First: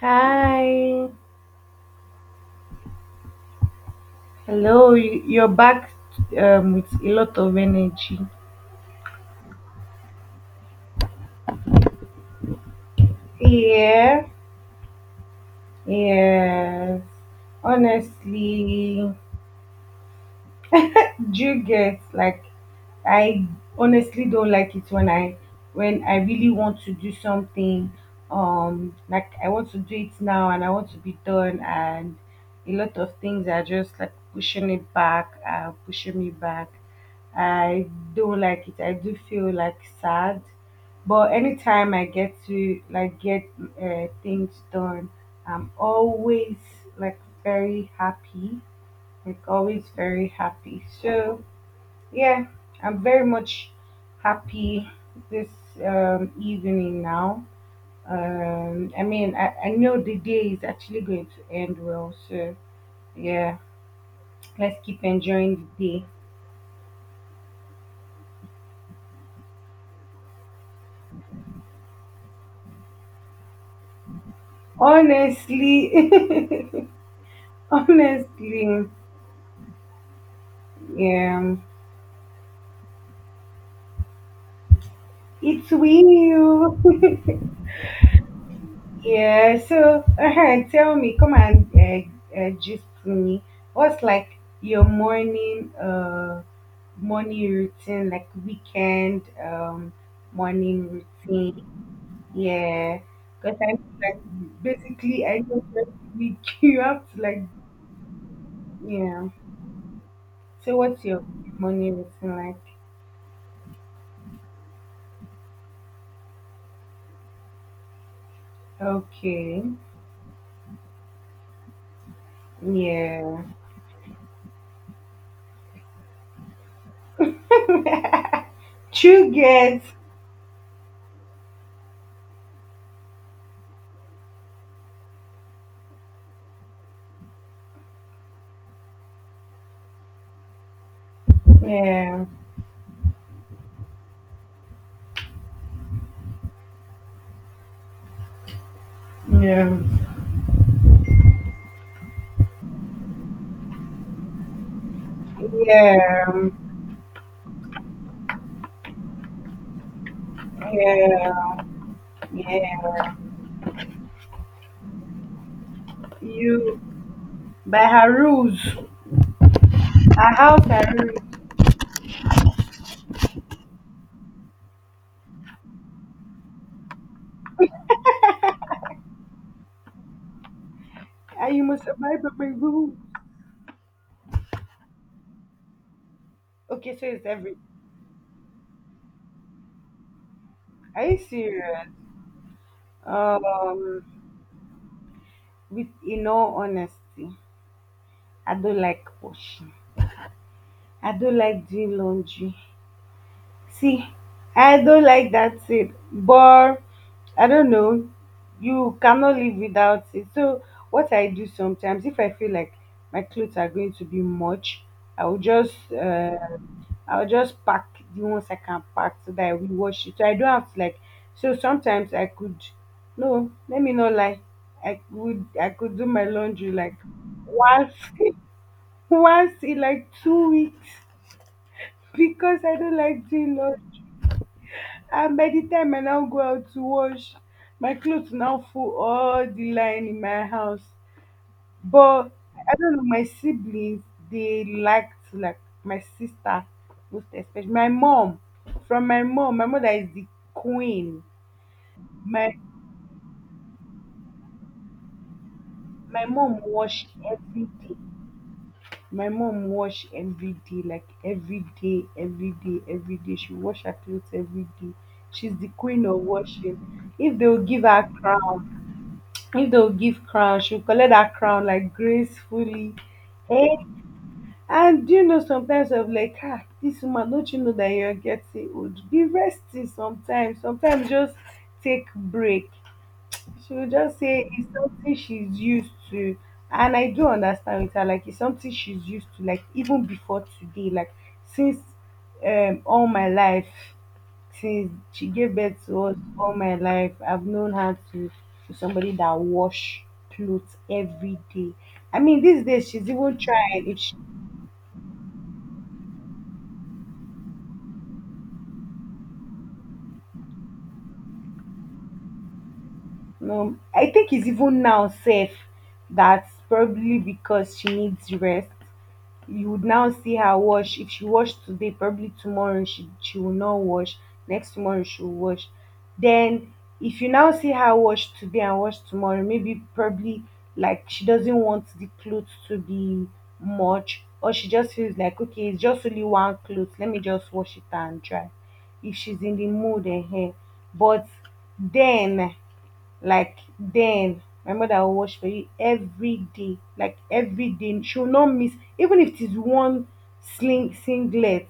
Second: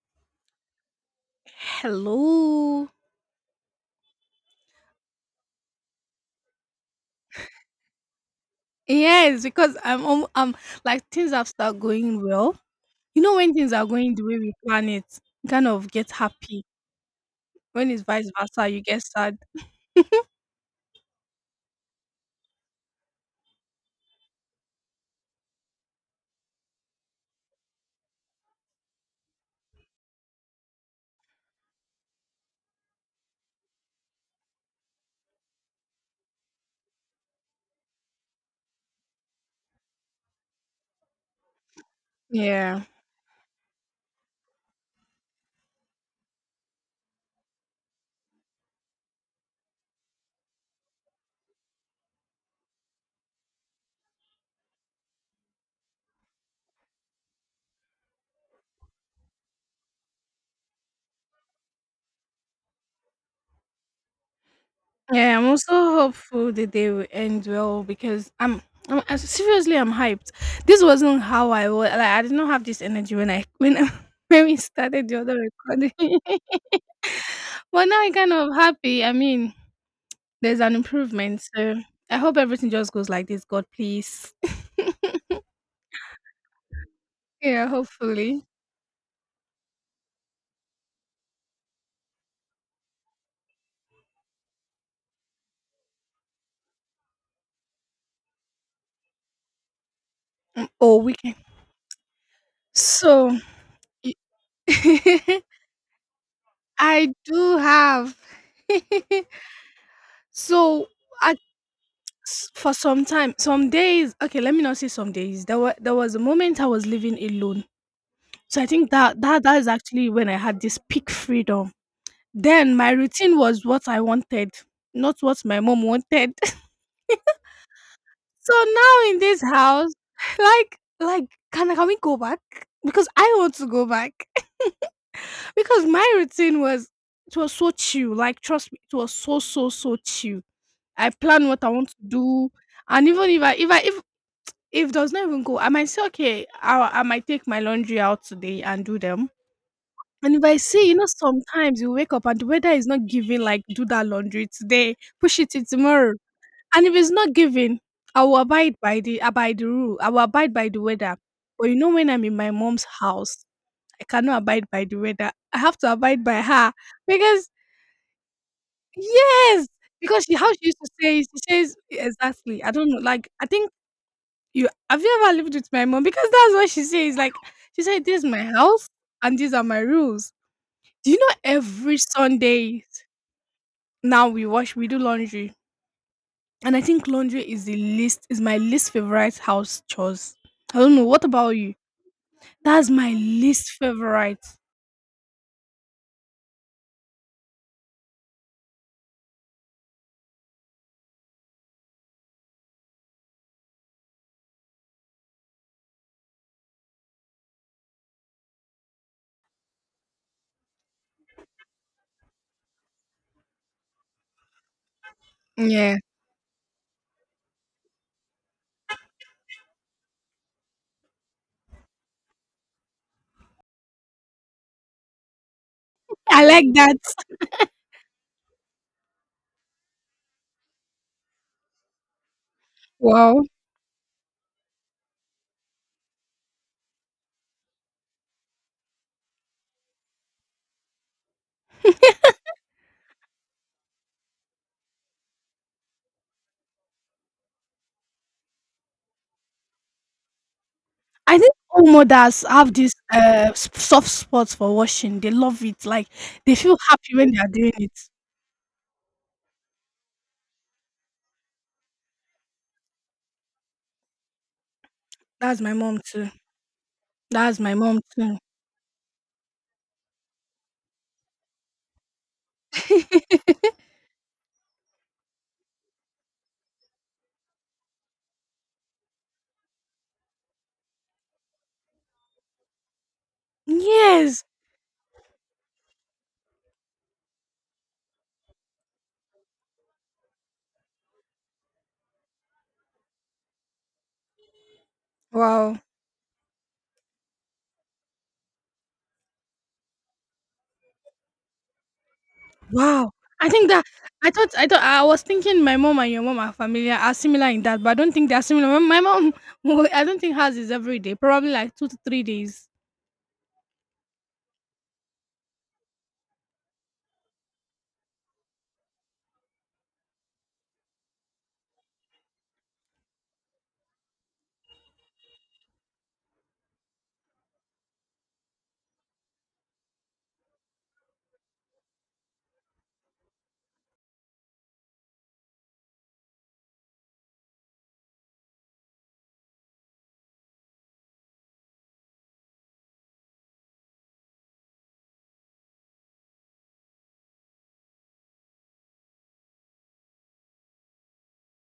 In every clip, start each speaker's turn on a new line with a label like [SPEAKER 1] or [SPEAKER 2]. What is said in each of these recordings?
[SPEAKER 1] Hi.
[SPEAKER 2] Hello.
[SPEAKER 1] Hello. You're back with a lot of energy.
[SPEAKER 2] Yes, because I'm like things have started going well. You know, when things are going the
[SPEAKER 1] Yeah.
[SPEAKER 2] way we plan it, you kind of get happy.
[SPEAKER 1] Yes.
[SPEAKER 2] When it's vice versa, you get
[SPEAKER 1] Honestly.
[SPEAKER 2] sad.
[SPEAKER 1] Do you get like, I honestly don't like it when I when I really want to do something, like I want to do it now and I want to be done, and a lot of things are just like pushing it back, pushing me back. I don't like it. I do feel like sad. But anytime I get to
[SPEAKER 2] Yeah.
[SPEAKER 1] like get things done, I'm always like very happy, like always very happy. So yeah, I'm very much happy this evening now. I mean I know the day is actually going to end well, so yeah, let's keep
[SPEAKER 2] Yeah, I'm
[SPEAKER 1] enjoying
[SPEAKER 2] also
[SPEAKER 1] the day.
[SPEAKER 2] hopeful the day will end well because seriously I'm hyped. This wasn't how I was. Like I did not have this energy when when we started the other recording.
[SPEAKER 1] Honestly.
[SPEAKER 2] But now I'm kind of
[SPEAKER 1] Honestly.
[SPEAKER 2] happy. There's an improvement.
[SPEAKER 1] Yeah,
[SPEAKER 2] So I hope everything just goes like this. God, please.
[SPEAKER 1] it's will.
[SPEAKER 2] Yeah, hopefully.
[SPEAKER 1] Yeah. So tell me come and just me what's like your morning morning routine, like weekend,
[SPEAKER 2] Mm,
[SPEAKER 1] morning
[SPEAKER 2] or we can.
[SPEAKER 1] routine. Yeah,
[SPEAKER 2] So
[SPEAKER 1] because I like basically I
[SPEAKER 2] I
[SPEAKER 1] just like we queue up to like.
[SPEAKER 2] do have.
[SPEAKER 1] Yeah. So
[SPEAKER 2] So
[SPEAKER 1] what's your
[SPEAKER 2] at,
[SPEAKER 1] morning routine like?
[SPEAKER 2] for some time, some days. Okay, let me not say some days. There was a moment I was living alone. So I think that that
[SPEAKER 1] Okay,
[SPEAKER 2] is actually when I had this peak freedom. Then my routine
[SPEAKER 1] yeah.
[SPEAKER 2] was what I wanted, not what my mom wanted. So now in
[SPEAKER 1] True
[SPEAKER 2] this
[SPEAKER 1] get.
[SPEAKER 2] house, like can we go back? Because I want to go back. Because my routine was it was so chill, like trust me, it was so, so, so chill. I plan what I want to
[SPEAKER 1] Yeah,
[SPEAKER 2] do, and even if I if I if does not even go, I might say, okay, I might take my laundry out today and do them.
[SPEAKER 1] yeah,
[SPEAKER 2] And if I see, you know, sometimes you wake up and the weather is not giving, like do that laundry today, push it to tomorrow.
[SPEAKER 1] yeah,
[SPEAKER 2] And if it's not giving, I will abide by the abide the rule. I will abide by the weather.
[SPEAKER 1] yeah,
[SPEAKER 2] But you know, when I'm in my mom's
[SPEAKER 1] yeah.
[SPEAKER 2] house, I cannot abide by the weather. I have to abide by her
[SPEAKER 1] You
[SPEAKER 2] because
[SPEAKER 1] by her rules.
[SPEAKER 2] yes, because she
[SPEAKER 1] Her
[SPEAKER 2] how she
[SPEAKER 1] house
[SPEAKER 2] used
[SPEAKER 1] her
[SPEAKER 2] to
[SPEAKER 1] rules.
[SPEAKER 2] say, she says exactly. I don't know. Like I think you have you ever lived with my mom? Because that's what she says. Like she said, this is my house and these are my rules. Do you know
[SPEAKER 1] Are you must
[SPEAKER 2] every
[SPEAKER 1] abide by my
[SPEAKER 2] Sunday
[SPEAKER 1] rules.
[SPEAKER 2] now we wash, we do laundry, and I
[SPEAKER 1] Okay,
[SPEAKER 2] think
[SPEAKER 1] so it's
[SPEAKER 2] laundry
[SPEAKER 1] every.
[SPEAKER 2] is the least is my least favorite house chores. I don't know.
[SPEAKER 1] Are you
[SPEAKER 2] What about you?
[SPEAKER 1] serious?
[SPEAKER 2] That's my least
[SPEAKER 1] Um,
[SPEAKER 2] favorite.
[SPEAKER 1] with in all honesty, I don't like washing. I don't like doing laundry. See, I don't like that seed, but I don't know. You cannot live without it. So what I do sometimes, if I feel like my clothes are going to be much, I will just
[SPEAKER 2] Yeah,
[SPEAKER 1] pack the ones I can pack so that I will wash it. So I don't have to like. So sometimes I could, no, let me not lie. I could do my
[SPEAKER 2] I like
[SPEAKER 1] laundry
[SPEAKER 2] that.
[SPEAKER 1] like once once in like 2 weeks because I don't like
[SPEAKER 2] Wow.
[SPEAKER 1] doing laundry. And by the time I now go out to wash, my clothes now full all the line in my house. But I don't know, my siblings, they liked like my sister most especially. My mom, from my mom, my mother is the queen.
[SPEAKER 2] I think all mothers
[SPEAKER 1] My
[SPEAKER 2] have this soft spot for washing. They love it. Like
[SPEAKER 1] my mom
[SPEAKER 2] they feel
[SPEAKER 1] wash
[SPEAKER 2] happy when they are
[SPEAKER 1] every
[SPEAKER 2] doing
[SPEAKER 1] day.
[SPEAKER 2] it.
[SPEAKER 1] My mom wash every day, like every day, every day, every day. She wash her clothes every day. She's
[SPEAKER 2] That's
[SPEAKER 1] the
[SPEAKER 2] my mom
[SPEAKER 1] queen of
[SPEAKER 2] too.
[SPEAKER 1] washing. If they
[SPEAKER 2] That's
[SPEAKER 1] will
[SPEAKER 2] my
[SPEAKER 1] give
[SPEAKER 2] mom
[SPEAKER 1] her
[SPEAKER 2] too.
[SPEAKER 1] crown, if they'll give crown she'll collect that crown like gracefully, eh? And do you know, sometimes I'm like, ah, this woman, don't you know that you're getting old? Be resting sometimes, sometimes just take break. She will just
[SPEAKER 2] Yes.
[SPEAKER 1] say it's something she's used to. And I do understand with her, like it's something she's used to, like even before today, like since all my life, since she gave birth
[SPEAKER 2] Wow.
[SPEAKER 1] to us all my life, I've known her to somebody that wash clothes every day. I mean these days she's
[SPEAKER 2] Wow.
[SPEAKER 1] even
[SPEAKER 2] I think that
[SPEAKER 1] trying if she.
[SPEAKER 2] I thought I thought I was thinking my mom and your mom are familiar are similar in that, but I don't think they are similar. My mom, I don't think hers is every day. Probably like two to three days.
[SPEAKER 1] No, I think it's even now safe, that's probably because she needs rest. You would now see her wash. If she wash today, probably tomorrow she will not wash, next tomorrow she will wash. Then if you now see her wash today and wash tomorrow, maybe probably like she doesn't want the clothes to be much, or she just feels like okay it's just only one clothes, let me just wash it and dry if she's in the mood and eh. But then like then, my mother will watch for you every day, like every day. She will not miss, even if it is one sling singlet,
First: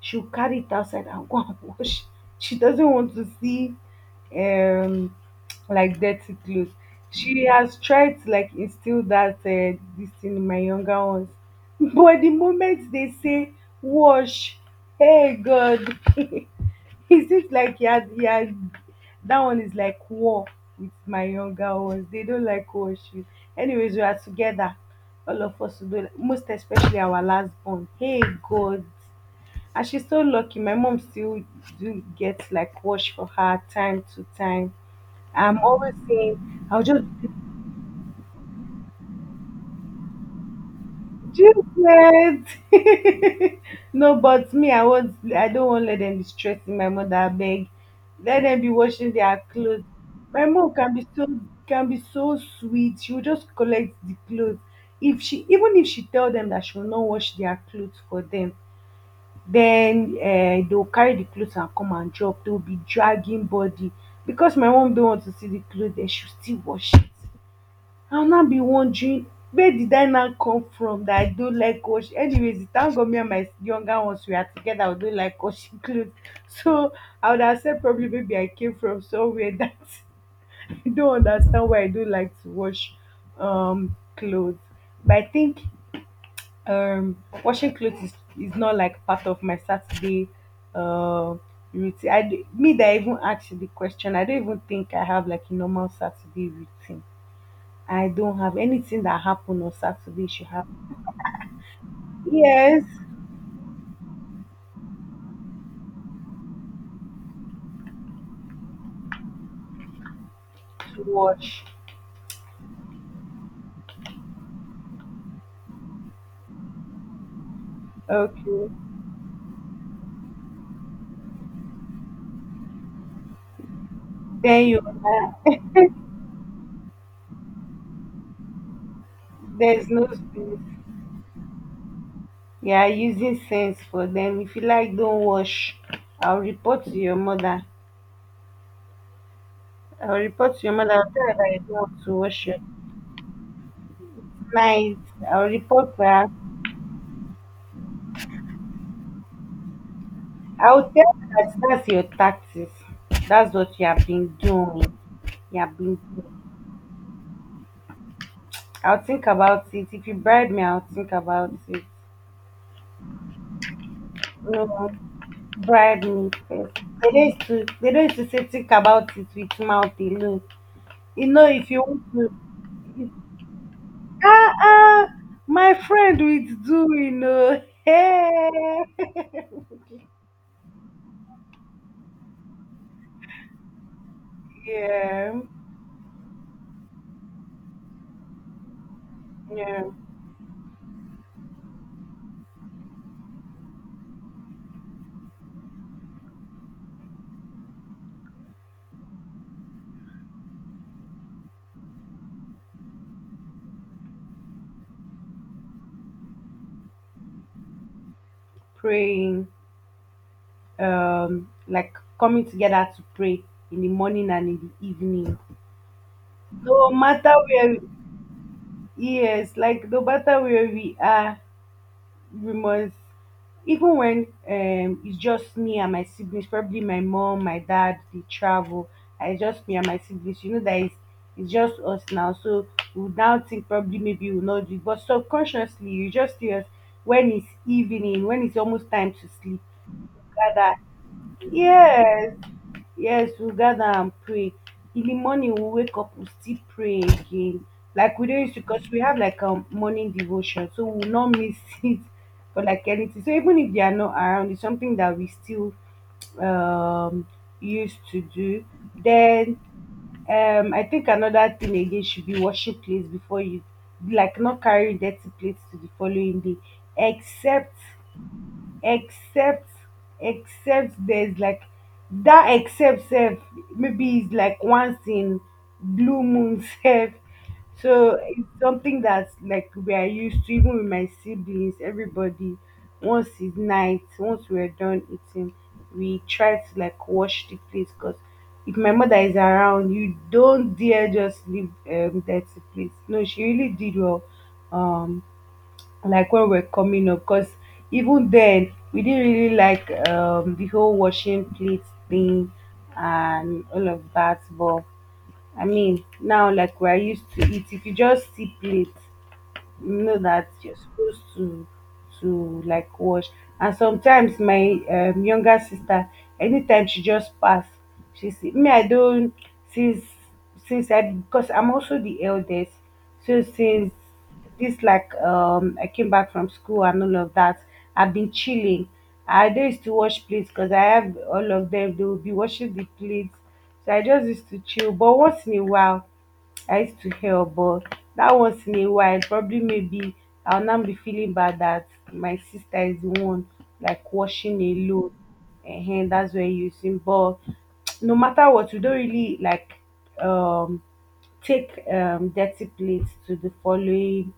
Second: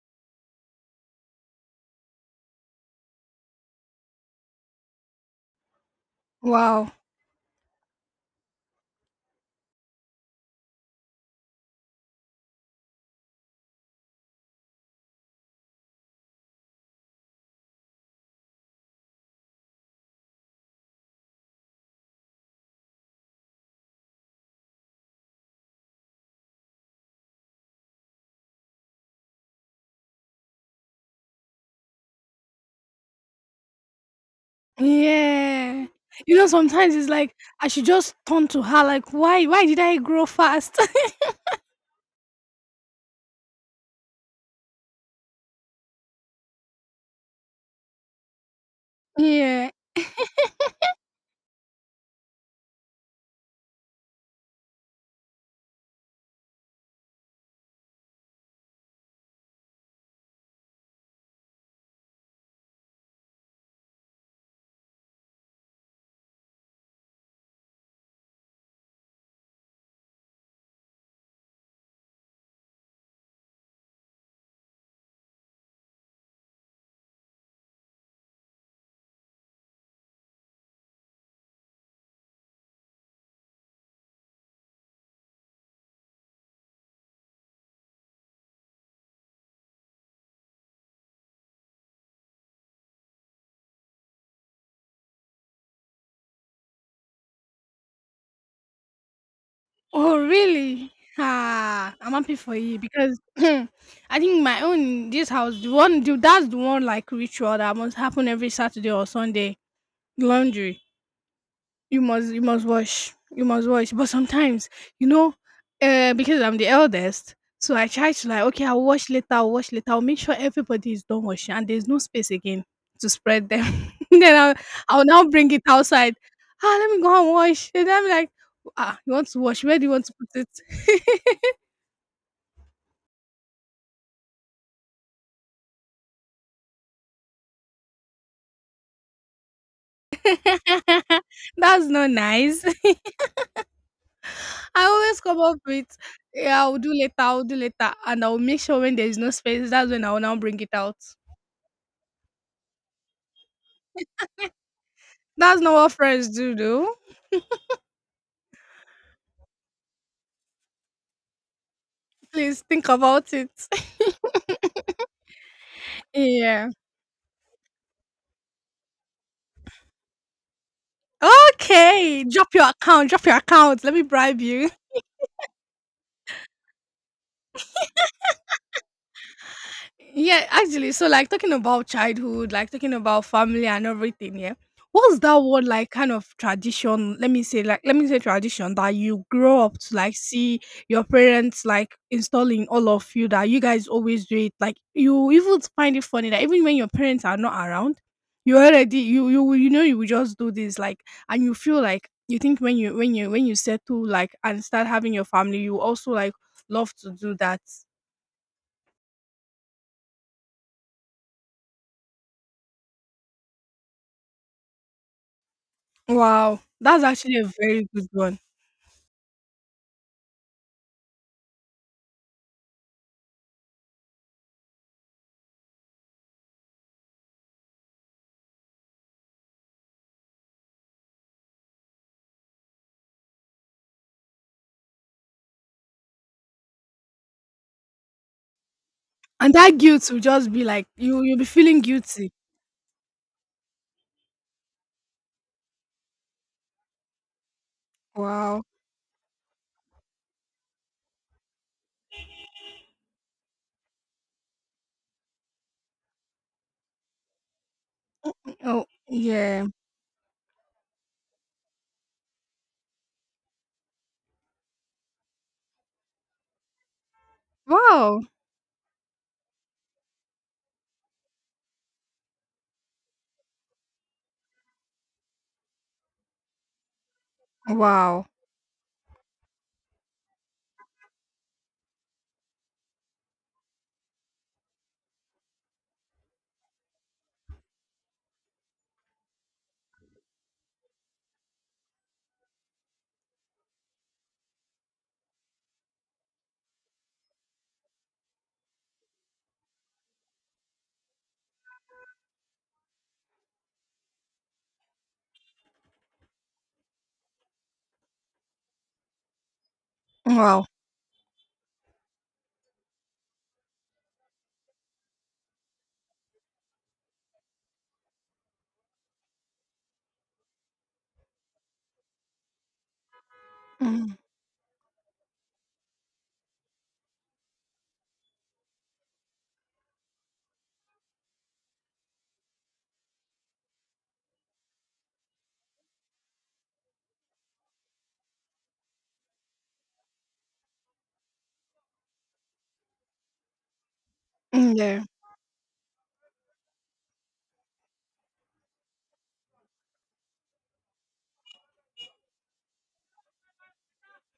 [SPEAKER 1] she'll carry it outside and go and wash. She doesn't want to see um like dirty clothes.
[SPEAKER 2] Wow.
[SPEAKER 1] She has tried to like instill that this thing in my younger ones, but the moment they say wash, hey God. It seems like he had that one is like war with my younger ones. They don't like war issue. Anyways, we are together. All of us do most especially our last born. Hey God. And she's so lucky. My mom still do get like wash for her time to time. I'm
[SPEAKER 2] Yeah.
[SPEAKER 1] always
[SPEAKER 2] You know,
[SPEAKER 1] saying I'll
[SPEAKER 2] sometimes
[SPEAKER 1] just.
[SPEAKER 2] it's like I should just turn to her, like, why did I grow fast?
[SPEAKER 1] Jesus! No, but me, I don't want let them be stressing my mother. I beg, let them be washing their
[SPEAKER 2] Yeah.
[SPEAKER 1] clothes. My mom can be so sweet. She will just collect the clothes. If she Even if she tell them that she will not wash their clothes for them, then they'll carry the clothes and come and drop. They'll be dragging body because my mom don't want to see the clothes. Then she'll still wash it. I'll not be wondering where did I now come from that I don't like wash. Anyways, it thank God me and my younger ones we are together. I don't like washing clothes, so I would have said probably maybe I came from somewhere that I don't understand why I don't like to wash clothes. But I think um washing clothes is not like part of my Saturday uh routine. Me that even asked the question. I don't even think I have like a normal Saturday routine. I don't have anything that happened on
[SPEAKER 2] Oh,
[SPEAKER 1] Saturday. She have
[SPEAKER 2] really? Ah, I'm happy for you
[SPEAKER 1] yes
[SPEAKER 2] because I think my own in this house, that's the one like ritual that must happen every Saturday or Sunday, laundry.
[SPEAKER 1] to watch.
[SPEAKER 2] You must wash, but sometimes you know, because I'm the eldest, so I try to like, okay,
[SPEAKER 1] Okay.
[SPEAKER 2] I'll wash later, I'll make sure everybody is done washing and there's no space again to spread them, then
[SPEAKER 1] Then you
[SPEAKER 2] I'll now bring it outside. Ah, let me go and wash. And I'm like, ah, you want to wash, where do
[SPEAKER 1] there's
[SPEAKER 2] you want
[SPEAKER 1] no
[SPEAKER 2] to put
[SPEAKER 1] space.
[SPEAKER 2] it?
[SPEAKER 1] You are using sense for them. If you like, don't wash. I'll report to your mother. I'll report to your mother. I'll tell her that you don't
[SPEAKER 2] That's
[SPEAKER 1] want
[SPEAKER 2] not
[SPEAKER 1] to wash your
[SPEAKER 2] nice. I
[SPEAKER 1] night.
[SPEAKER 2] always come
[SPEAKER 1] I'll
[SPEAKER 2] up with,
[SPEAKER 1] report to her.
[SPEAKER 2] yeah, I'll do later, and I'll make sure when there's no space, that's when I'll now bring it
[SPEAKER 1] I'll
[SPEAKER 2] out.
[SPEAKER 1] tell her that that's your tactics. That's what you have been doing.
[SPEAKER 2] That's
[SPEAKER 1] You
[SPEAKER 2] not
[SPEAKER 1] have
[SPEAKER 2] what
[SPEAKER 1] been.
[SPEAKER 2] friends
[SPEAKER 1] Doing.
[SPEAKER 2] do though.
[SPEAKER 1] I'll think about it. If you bribe me, I'll think about it.
[SPEAKER 2] Please think about it.
[SPEAKER 1] No, bride me
[SPEAKER 2] Yeah.
[SPEAKER 1] first. They don't used to say think about it with mouth alone. You know, if you want
[SPEAKER 2] Okay,
[SPEAKER 1] to
[SPEAKER 2] drop your account. Let me bribe
[SPEAKER 1] ah
[SPEAKER 2] you.
[SPEAKER 1] ah my friend with do you know hey.
[SPEAKER 2] Yeah, actually, so like talking about childhood, like talking about family and everything, yeah. What's
[SPEAKER 1] Yeah,
[SPEAKER 2] that one like kind of tradition? Let me say like let me say tradition that you grow up
[SPEAKER 1] yeah.
[SPEAKER 2] to like see your parents like installing all of you that you guys always do it. Like you even find it funny that even when your parents are not around, you already you know you will just do this, like, and you feel like you think when you when you when you settle like and start having your family, you also like love to do that.
[SPEAKER 1] Praying, like coming together to pray in the morning and in the evening.
[SPEAKER 2] Wow,
[SPEAKER 1] No
[SPEAKER 2] that's
[SPEAKER 1] matter
[SPEAKER 2] actually a
[SPEAKER 1] where,
[SPEAKER 2] very good one.
[SPEAKER 1] yes, like no matter where we are, we must, even when it's just me and my siblings, probably my mom my dad they travel and it's just me and my siblings, you know that it's just us now, so we would now think probably maybe we'll not do it, but subconsciously you just hear us when it's evening, when it's almost time to
[SPEAKER 2] And
[SPEAKER 1] sleep,
[SPEAKER 2] that guilt will just be
[SPEAKER 1] rather
[SPEAKER 2] like you you'll be feeling guilty.
[SPEAKER 1] yes. Yes, we'll gather and pray. In the morning, we'll wake up, we'll still pray again. Like we don't used to,
[SPEAKER 2] Wow.
[SPEAKER 1] because we have like a morning devotion, so we'll not miss it for like anything. So even if they are not around, it's something that we still um used to do.
[SPEAKER 2] Oh
[SPEAKER 1] Then
[SPEAKER 2] yeah.
[SPEAKER 1] I think another thing again should be washing plates before you, like not carrying dirty plates to the following day, except
[SPEAKER 2] Wow.
[SPEAKER 1] except except there's like, that except self, maybe it's like once in blue moon self. So
[SPEAKER 2] Wow.
[SPEAKER 1] it's something that's like we are used to, even with my siblings everybody, once it's night, once we're done eating, we try to like wash the place, because if my mother is around you don't dare just leave dirty place. No, she really did well um like when we're coming up, because even then we didn't really like the whole washing plates thing and all of that, but I mean now like we're used to it. If you just see plates, no, that
[SPEAKER 2] Wow.
[SPEAKER 1] you're supposed to like wash. And sometimes my younger sister, anytime she just pass, she see me, I don't, since since I, because I'm also the eldest, so since
[SPEAKER 2] Mm,
[SPEAKER 1] this, like, I came back from school and all of that, I've been chilling, I don't used to wash plates because I have all of them, they will be washing the plates, so I just used to chill, but once in a while I used to help. But that once in a while, probably maybe I'll now be feeling bad that my sister is the one like washing
[SPEAKER 2] mm, yeah.
[SPEAKER 1] alone. And that's where you using. But no matter what, we don't really like um take dirty plates to the following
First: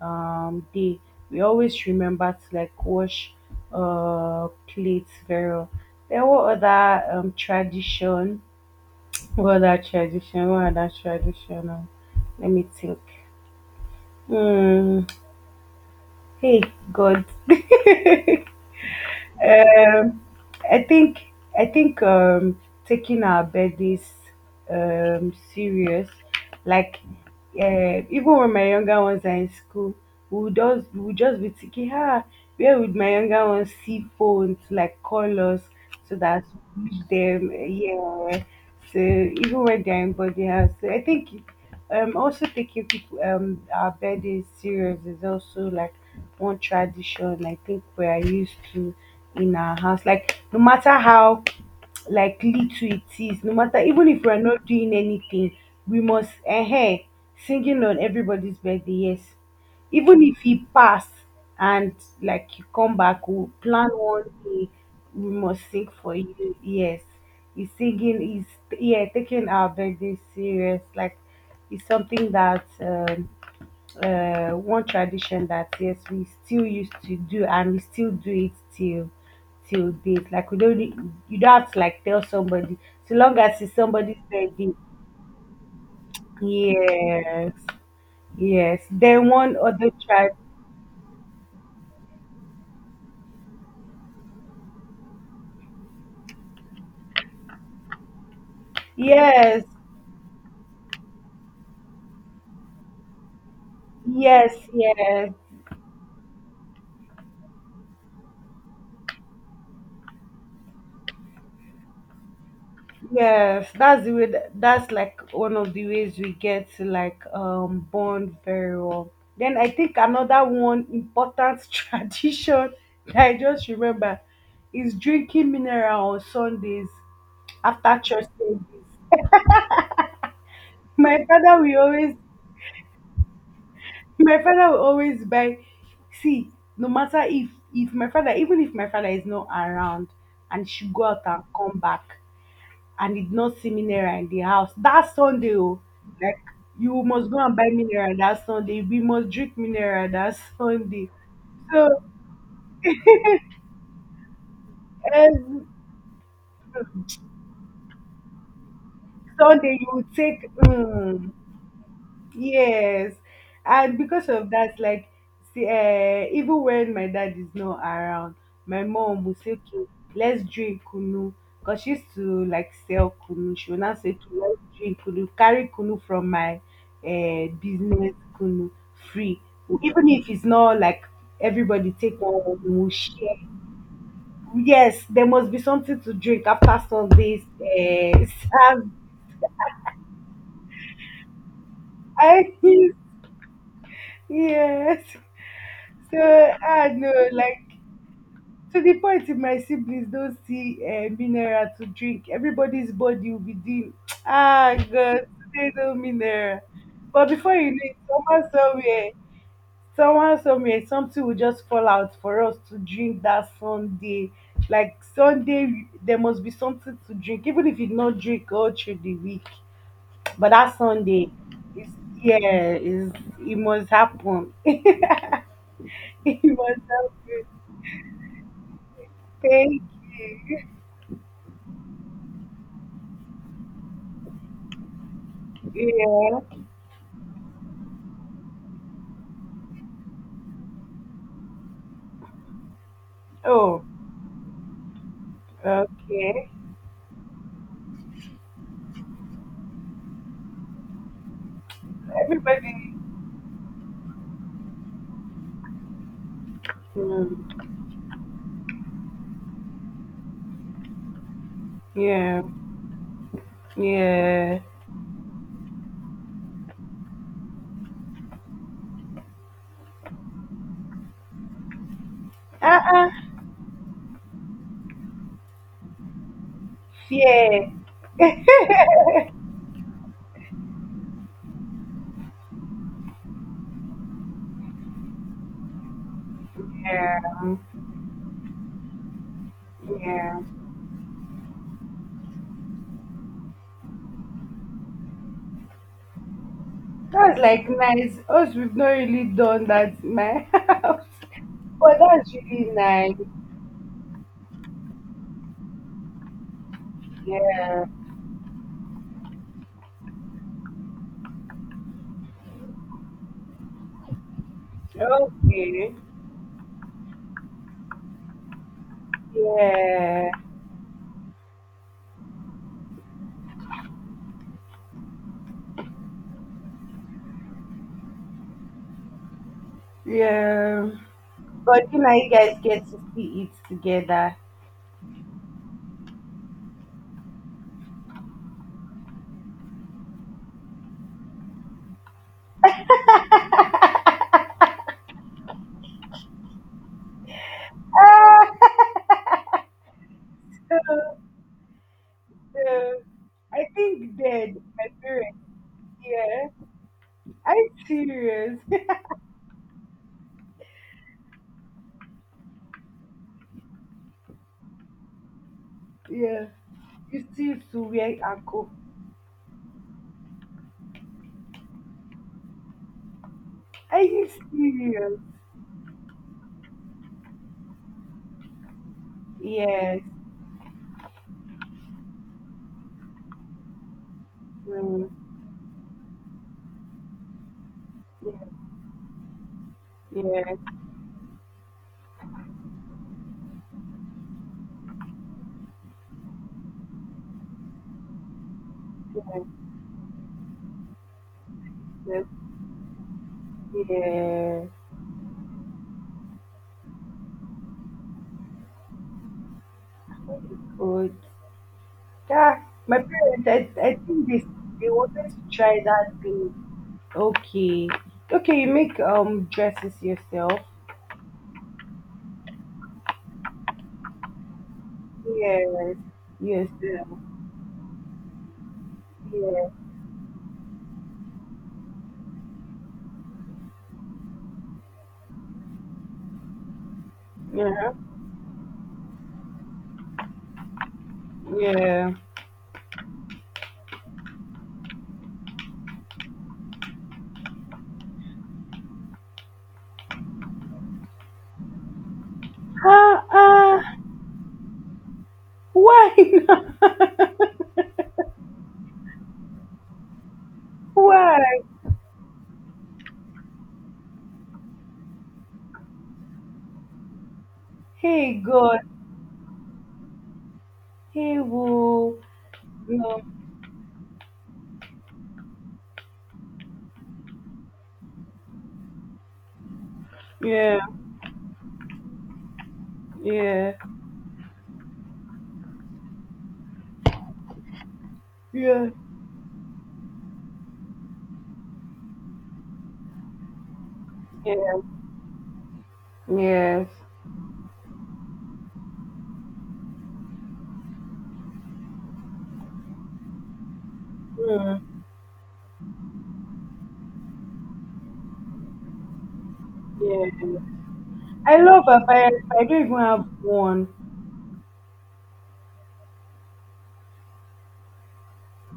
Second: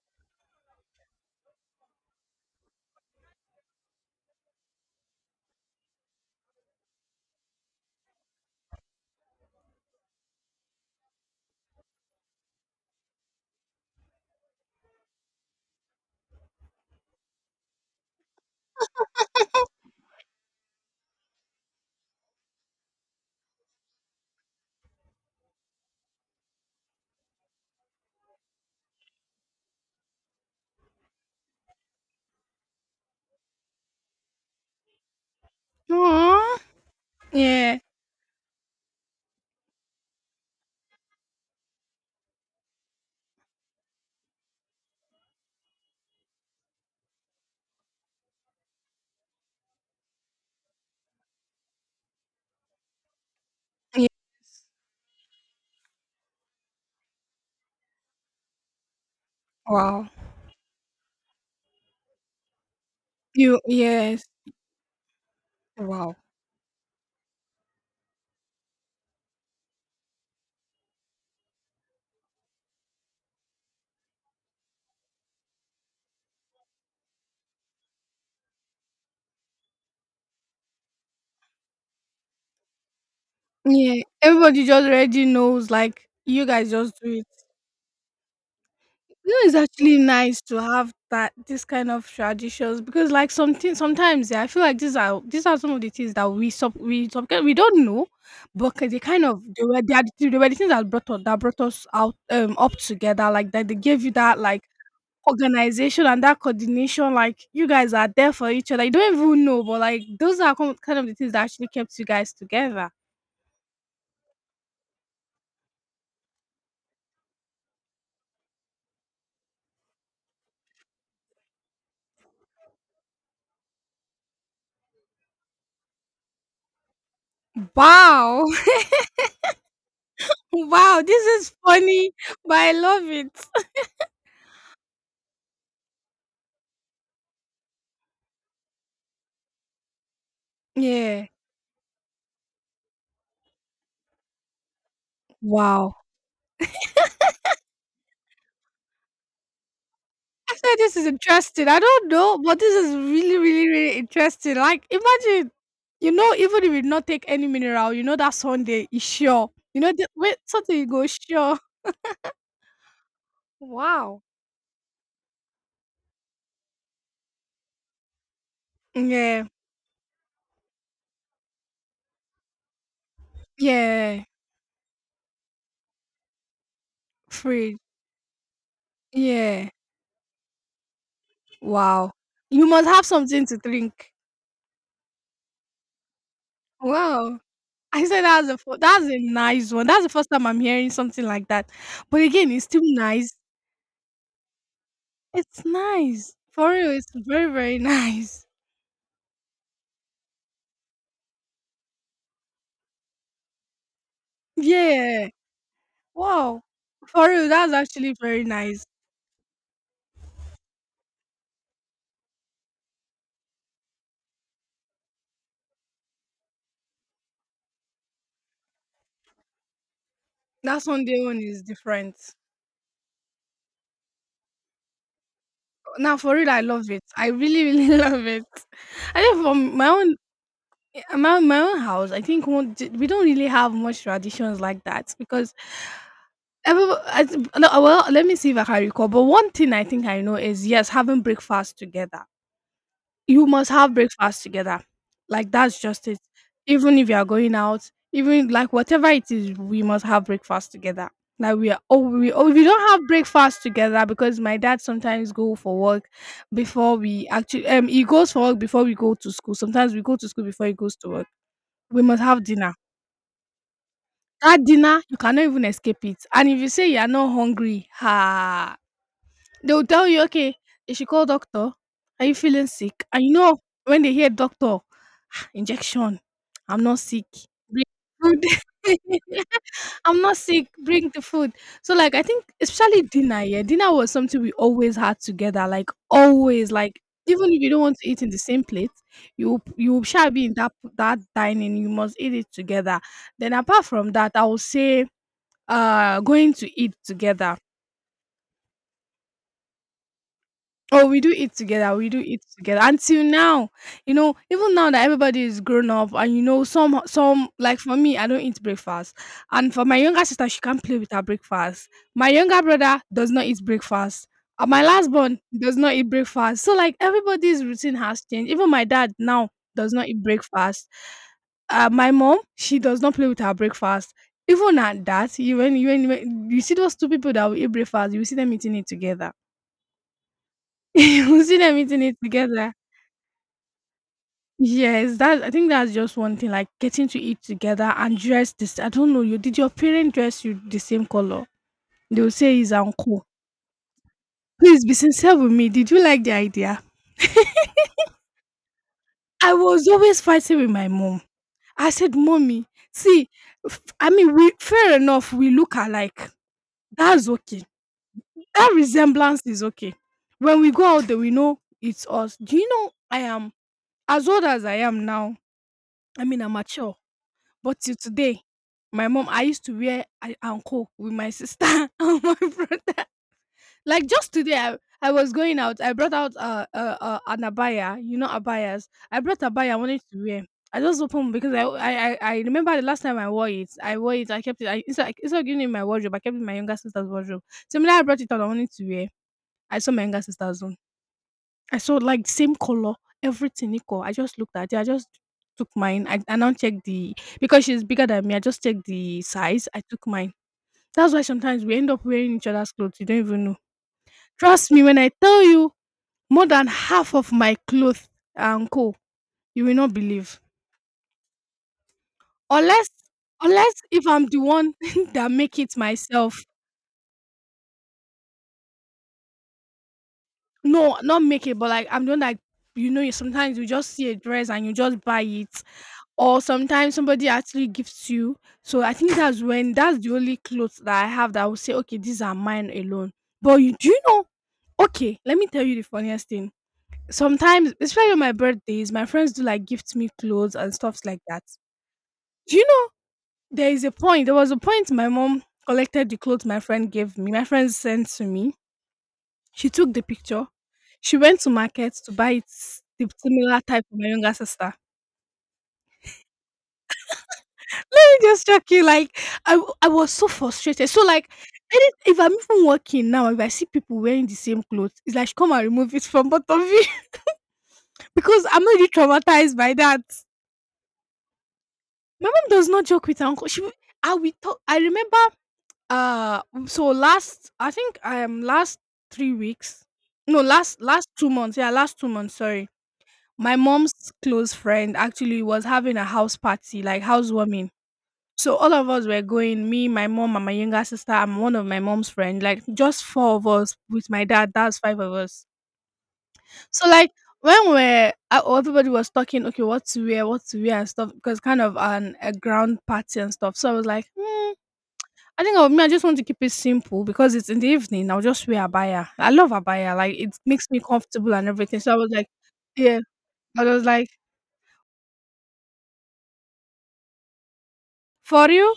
[SPEAKER 1] day. We always remember to like wash plates very well. There were other tradition, what that traditional, what that traditional. Let me think. Hmm. Hey, God. um, I think I think taking our birthdays serious, like even when my younger ones are in school, we would just be thinking, ah, where would my younger ones see phones like call us so that
[SPEAKER 2] Aww.
[SPEAKER 1] we reach them?
[SPEAKER 2] Yeah.
[SPEAKER 1] Yeah. So even when they're in body house, so I think. Also taking people our birthdays serious is also like one tradition I think we are used to in our house. Like no matter how like little it is, no matter
[SPEAKER 2] Yeah.
[SPEAKER 1] even if we are not doing anything, we must singing on everybody's birthday. Yes,
[SPEAKER 2] Wow.
[SPEAKER 1] even if he pass and like you come back, we'll
[SPEAKER 2] You,
[SPEAKER 1] plan
[SPEAKER 2] yes.
[SPEAKER 1] one day we must sing for
[SPEAKER 2] Wow.
[SPEAKER 1] you. Yes, he's singing, he's yeah, taking our birthday serious. Like it's something that one tradition that yes, we still used to do and we still do it till date. Like we don't need- you don't have to like tell somebody. So long as it's
[SPEAKER 2] Yeah.
[SPEAKER 1] somebody's
[SPEAKER 2] Everybody
[SPEAKER 1] birthday.
[SPEAKER 2] just already knows like you guys just do it.
[SPEAKER 1] Yes. Yes. Then
[SPEAKER 2] You know, it's
[SPEAKER 1] one other
[SPEAKER 2] actually
[SPEAKER 1] tribe.
[SPEAKER 2] nice to have that this kind of traditions because, like, something sometimes, yeah, I feel like these are some of the things that we don't know, but they kind of
[SPEAKER 1] Yes.
[SPEAKER 2] they were the things that brought us out up together, like that they gave you that
[SPEAKER 1] Yes,
[SPEAKER 2] like
[SPEAKER 1] yes,
[SPEAKER 2] organization and that coordination, like you guys are there for each other, you don't even know, but like those are kind of the things that actually kept you guys together.
[SPEAKER 1] yes. That's the way that's like one of the ways we get to like bond very well. Then I think another one important tradition that I just remember is drinking mineral on Sundays after church
[SPEAKER 2] Wow,
[SPEAKER 1] service.
[SPEAKER 2] wow,
[SPEAKER 1] My
[SPEAKER 2] this is
[SPEAKER 1] father will
[SPEAKER 2] funny,
[SPEAKER 1] always
[SPEAKER 2] but I love it.
[SPEAKER 1] my father will always buy see, no matter if my father even if my father is not around and she go out
[SPEAKER 2] Yeah.
[SPEAKER 1] and come back and he did not see mineral in the house that Sunday. Oh,
[SPEAKER 2] Wow.
[SPEAKER 1] like you must go and buy mineral that Sunday, we must drink mineral that
[SPEAKER 2] I said this is
[SPEAKER 1] Sunday.
[SPEAKER 2] interesting. I
[SPEAKER 1] So
[SPEAKER 2] don't know, but this is really, really, really interesting. Like, imagine,
[SPEAKER 1] every
[SPEAKER 2] you know, even if you not take any mineral, you know that Sunday is sure.
[SPEAKER 1] Sunday
[SPEAKER 2] You
[SPEAKER 1] you
[SPEAKER 2] know,
[SPEAKER 1] will
[SPEAKER 2] wait,
[SPEAKER 1] take
[SPEAKER 2] Sunday you go sure.
[SPEAKER 1] yes, and
[SPEAKER 2] Wow.
[SPEAKER 1] because of that, like, see, even when my dad is not around, my mom will
[SPEAKER 2] Yeah,
[SPEAKER 1] say, "Okay, let's drink kunu," because she used to like sell kunu. She will now say,
[SPEAKER 2] yeah,
[SPEAKER 1] "Okay, let's drink kunu. Carry kunu from my
[SPEAKER 2] free.
[SPEAKER 1] business kunu free,
[SPEAKER 2] Yeah,
[SPEAKER 1] even if it's not like everybody
[SPEAKER 2] wow.
[SPEAKER 1] take one,
[SPEAKER 2] You
[SPEAKER 1] we
[SPEAKER 2] must
[SPEAKER 1] will
[SPEAKER 2] have
[SPEAKER 1] share."
[SPEAKER 2] something to drink.
[SPEAKER 1] Yes, there must be something to drink after
[SPEAKER 2] Wow.
[SPEAKER 1] Sunday's
[SPEAKER 2] I said that's a
[SPEAKER 1] serve-
[SPEAKER 2] that's a nice one. That's the first time I'm hearing something like that. But again,
[SPEAKER 1] I,
[SPEAKER 2] it's still nice.
[SPEAKER 1] yes.
[SPEAKER 2] It's
[SPEAKER 1] So
[SPEAKER 2] nice for
[SPEAKER 1] I
[SPEAKER 2] real. It's
[SPEAKER 1] know,
[SPEAKER 2] very,
[SPEAKER 1] like,
[SPEAKER 2] very nice.
[SPEAKER 1] to the point if my siblings don't see mineral to drink, everybody's body will be doing, ah,
[SPEAKER 2] Yeah.
[SPEAKER 1] God, today no mineral.
[SPEAKER 2] Wow!
[SPEAKER 1] But
[SPEAKER 2] For real,
[SPEAKER 1] before you
[SPEAKER 2] that's
[SPEAKER 1] know it,
[SPEAKER 2] actually very nice.
[SPEAKER 1] someone somewhere, something will just fall out for us to drink that Sunday. Like Sunday, there must be something to drink, even if you not drink all through the week. But that
[SPEAKER 2] That Sunday
[SPEAKER 1] Sunday,
[SPEAKER 2] one is
[SPEAKER 1] it's
[SPEAKER 2] different.
[SPEAKER 1] yeah, is it must happen.
[SPEAKER 2] Now, for
[SPEAKER 1] It
[SPEAKER 2] real, I
[SPEAKER 1] must
[SPEAKER 2] love it. I
[SPEAKER 1] happen.
[SPEAKER 2] really, really love it. I think from
[SPEAKER 1] Thank
[SPEAKER 2] my own,
[SPEAKER 1] you.
[SPEAKER 2] my own house, I think one, we don't really have much traditions like that because
[SPEAKER 1] Yeah.
[SPEAKER 2] every, I, th- no, well, let me see if I can recall. But one thing I think I know is yes, having breakfast together. You must
[SPEAKER 1] Oh.
[SPEAKER 2] have breakfast together. Like that's just it.
[SPEAKER 1] Okay.
[SPEAKER 2] Even if you are going out, even like whatever it is, we must have breakfast together. Like we are oh we oh if we don't
[SPEAKER 1] Everybody.
[SPEAKER 2] have breakfast together because my dad sometimes go for work before we actually
[SPEAKER 1] Mm,
[SPEAKER 2] he goes for work before we go to school. Sometimes we go to school before he goes to work. We must
[SPEAKER 1] yeah.
[SPEAKER 2] have dinner.
[SPEAKER 1] Yeah.
[SPEAKER 2] That dinner, you cannot even escape it. And if you say you are not hungry, ha, they will tell you, "Okay, you should call doctor. Are you feeling sick?"
[SPEAKER 1] Uh-uh.
[SPEAKER 2] And you know when they hear doctor, "Ah, injection. I'm not sick.
[SPEAKER 1] Fear.
[SPEAKER 2] Bring food." "I'm not sick. Bring the food." So, like, I think especially dinner, yeah, dinner was something we always had together, like, always, like, even
[SPEAKER 1] Yeah.
[SPEAKER 2] if you don't want to eat in the same plate, you shall
[SPEAKER 1] Yeah.
[SPEAKER 2] be in that dining, you must eat it together. Then apart from that, I would say, going to eat
[SPEAKER 1] That's
[SPEAKER 2] together.
[SPEAKER 1] like nice. Us, we've not really done that in my
[SPEAKER 2] Oh,
[SPEAKER 1] house.
[SPEAKER 2] we do eat together.
[SPEAKER 1] But
[SPEAKER 2] We do
[SPEAKER 1] that's
[SPEAKER 2] eat
[SPEAKER 1] really
[SPEAKER 2] together
[SPEAKER 1] nice.
[SPEAKER 2] until now. You know, even now that everybody is grown up, and you know, some like
[SPEAKER 1] Yeah.
[SPEAKER 2] for me, I don't eat breakfast, and for my younger sister, she can't play with her breakfast. My younger brother does not eat breakfast. And my last born does not
[SPEAKER 1] Okay.
[SPEAKER 2] eat breakfast. So like everybody's routine has changed. Even my dad now does not eat
[SPEAKER 1] Yeah.
[SPEAKER 2] breakfast. My mom, she does not play with her breakfast. Even at that, you when you when you see those two people that will eat breakfast, you will see them eating it together.
[SPEAKER 1] Yeah.
[SPEAKER 2] We'll see them
[SPEAKER 1] But you
[SPEAKER 2] eating
[SPEAKER 1] know,
[SPEAKER 2] it
[SPEAKER 1] you guys
[SPEAKER 2] together.
[SPEAKER 1] get to see it together.
[SPEAKER 2] Yes, that I think that's just one thing, like getting to eat together and dress this. I don't know you. Did your parent dress you the same color? They will say it's uncle. Please be sincere with me. Did you like the idea?
[SPEAKER 1] Ah!
[SPEAKER 2] I was always fighting with my mom.
[SPEAKER 1] So,
[SPEAKER 2] I said, "Mommy,
[SPEAKER 1] so,
[SPEAKER 2] see,
[SPEAKER 1] I
[SPEAKER 2] I
[SPEAKER 1] think
[SPEAKER 2] mean, we
[SPEAKER 1] dead. My
[SPEAKER 2] fair enough.
[SPEAKER 1] parents.
[SPEAKER 2] We look alike.
[SPEAKER 1] Yeah.
[SPEAKER 2] That's okay.
[SPEAKER 1] I'm serious.
[SPEAKER 2] That resemblance is okay. When we go out there, we know it's us. Do you know I am as old as I am now? I mean,
[SPEAKER 1] Yeah.
[SPEAKER 2] I'm mature.
[SPEAKER 1] 50
[SPEAKER 2] But
[SPEAKER 1] to
[SPEAKER 2] till
[SPEAKER 1] where I
[SPEAKER 2] today,
[SPEAKER 1] go.
[SPEAKER 2] my mom I used to wear a anko with my sister and my brother.
[SPEAKER 1] Are
[SPEAKER 2] Like
[SPEAKER 1] you
[SPEAKER 2] just today, I
[SPEAKER 1] serious?
[SPEAKER 2] was going out. I brought out an abaya. You know abayas. I brought abaya. I wanted
[SPEAKER 1] Yes.
[SPEAKER 2] to wear. I just opened because I remember the last time I wore it. I wore it. I kept it. I,
[SPEAKER 1] Mm.
[SPEAKER 2] instead, instead of giving it in my wardrobe, I kept it in my younger sister's wardrobe. Similarly, I brought it out. I
[SPEAKER 1] Yes.
[SPEAKER 2] wanted to wear. I saw my younger
[SPEAKER 1] Yes.
[SPEAKER 2] sister's one. I saw like same color, everything equal. I just looked at it. I just took mine. I now checked the because she's bigger than me. I just checked the
[SPEAKER 1] Yes.
[SPEAKER 2] size. I took mine. That's why sometimes we end up
[SPEAKER 1] Yes,
[SPEAKER 2] wearing each other's clothes. You don't even know.
[SPEAKER 1] yes.
[SPEAKER 2] Trust me when I tell you, more than half of my clothes are uncle. You will not believe.
[SPEAKER 1] Good. Yeah.
[SPEAKER 2] Unless,
[SPEAKER 1] My parents,
[SPEAKER 2] unless
[SPEAKER 1] I
[SPEAKER 2] if I'm
[SPEAKER 1] think
[SPEAKER 2] the one
[SPEAKER 1] they
[SPEAKER 2] that
[SPEAKER 1] wanted to
[SPEAKER 2] make it
[SPEAKER 1] try that
[SPEAKER 2] myself.
[SPEAKER 1] thing. Okay. Okay, you make dresses yourself.
[SPEAKER 2] No, not make it, but like I'm the one that you know. You sometimes you just see a dress and you just buy it,
[SPEAKER 1] Yes.
[SPEAKER 2] or
[SPEAKER 1] Yes.
[SPEAKER 2] sometimes
[SPEAKER 1] Yeah.
[SPEAKER 2] somebody actually gifts you. So I think that's
[SPEAKER 1] Yeah.
[SPEAKER 2] when that's the only clothes that I have that I will say, okay, these are mine alone. But you do you know? Okay, let me tell you the funniest thing. Sometimes,
[SPEAKER 1] Yeah.
[SPEAKER 2] especially on my birthdays, my friends do like gift me clothes and stuffs like that.
[SPEAKER 1] Yeah.
[SPEAKER 2] Do you know there is a point? There was a point my mom collected the clothes my friend gave me. My friend sent to me. She took the picture. She went to market to buy it, the
[SPEAKER 1] Ah,
[SPEAKER 2] similar type for
[SPEAKER 1] ah.
[SPEAKER 2] my younger sister.
[SPEAKER 1] Why not?
[SPEAKER 2] Just joking. Like I was so frustrated. So like,
[SPEAKER 1] Why?
[SPEAKER 2] any, if I'm even working now, if I see people wearing the same clothes, it's like come and remove it from both of you
[SPEAKER 1] Hey
[SPEAKER 2] because I'm
[SPEAKER 1] God.
[SPEAKER 2] already traumatized by that.
[SPEAKER 1] Hey woo.
[SPEAKER 2] My mom does not joke with
[SPEAKER 1] No.
[SPEAKER 2] her uncle. She, will- I we talk. I remember. Uh, so last I think last 3 weeks, no
[SPEAKER 1] Yeah,
[SPEAKER 2] last last 2 months. Yeah, last 2 months. Sorry. My
[SPEAKER 1] yeah,
[SPEAKER 2] mom's close friend actually was having a house party, like housewarming. So all
[SPEAKER 1] yeah,
[SPEAKER 2] of us were going, me, my mom, and my younger sister, and one of my mom's friend, like just four of us with my dad, that's
[SPEAKER 1] yeah,
[SPEAKER 2] five of us. So
[SPEAKER 1] yes.
[SPEAKER 2] like when we're oh, everybody was talking, okay, what to wear and stuff, because kind of an a ground party and stuff. So I was like,
[SPEAKER 1] Mm,
[SPEAKER 2] I think of me, I just want to keep it simple because it's in the evening. I'll just wear abaya. I love abaya, like
[SPEAKER 1] yeah.
[SPEAKER 2] it makes me comfortable and
[SPEAKER 1] I
[SPEAKER 2] everything.
[SPEAKER 1] love
[SPEAKER 2] So I was like,
[SPEAKER 1] Abaya. I don't even
[SPEAKER 2] yeah,
[SPEAKER 1] have
[SPEAKER 2] I was
[SPEAKER 1] one.
[SPEAKER 2] like, for you,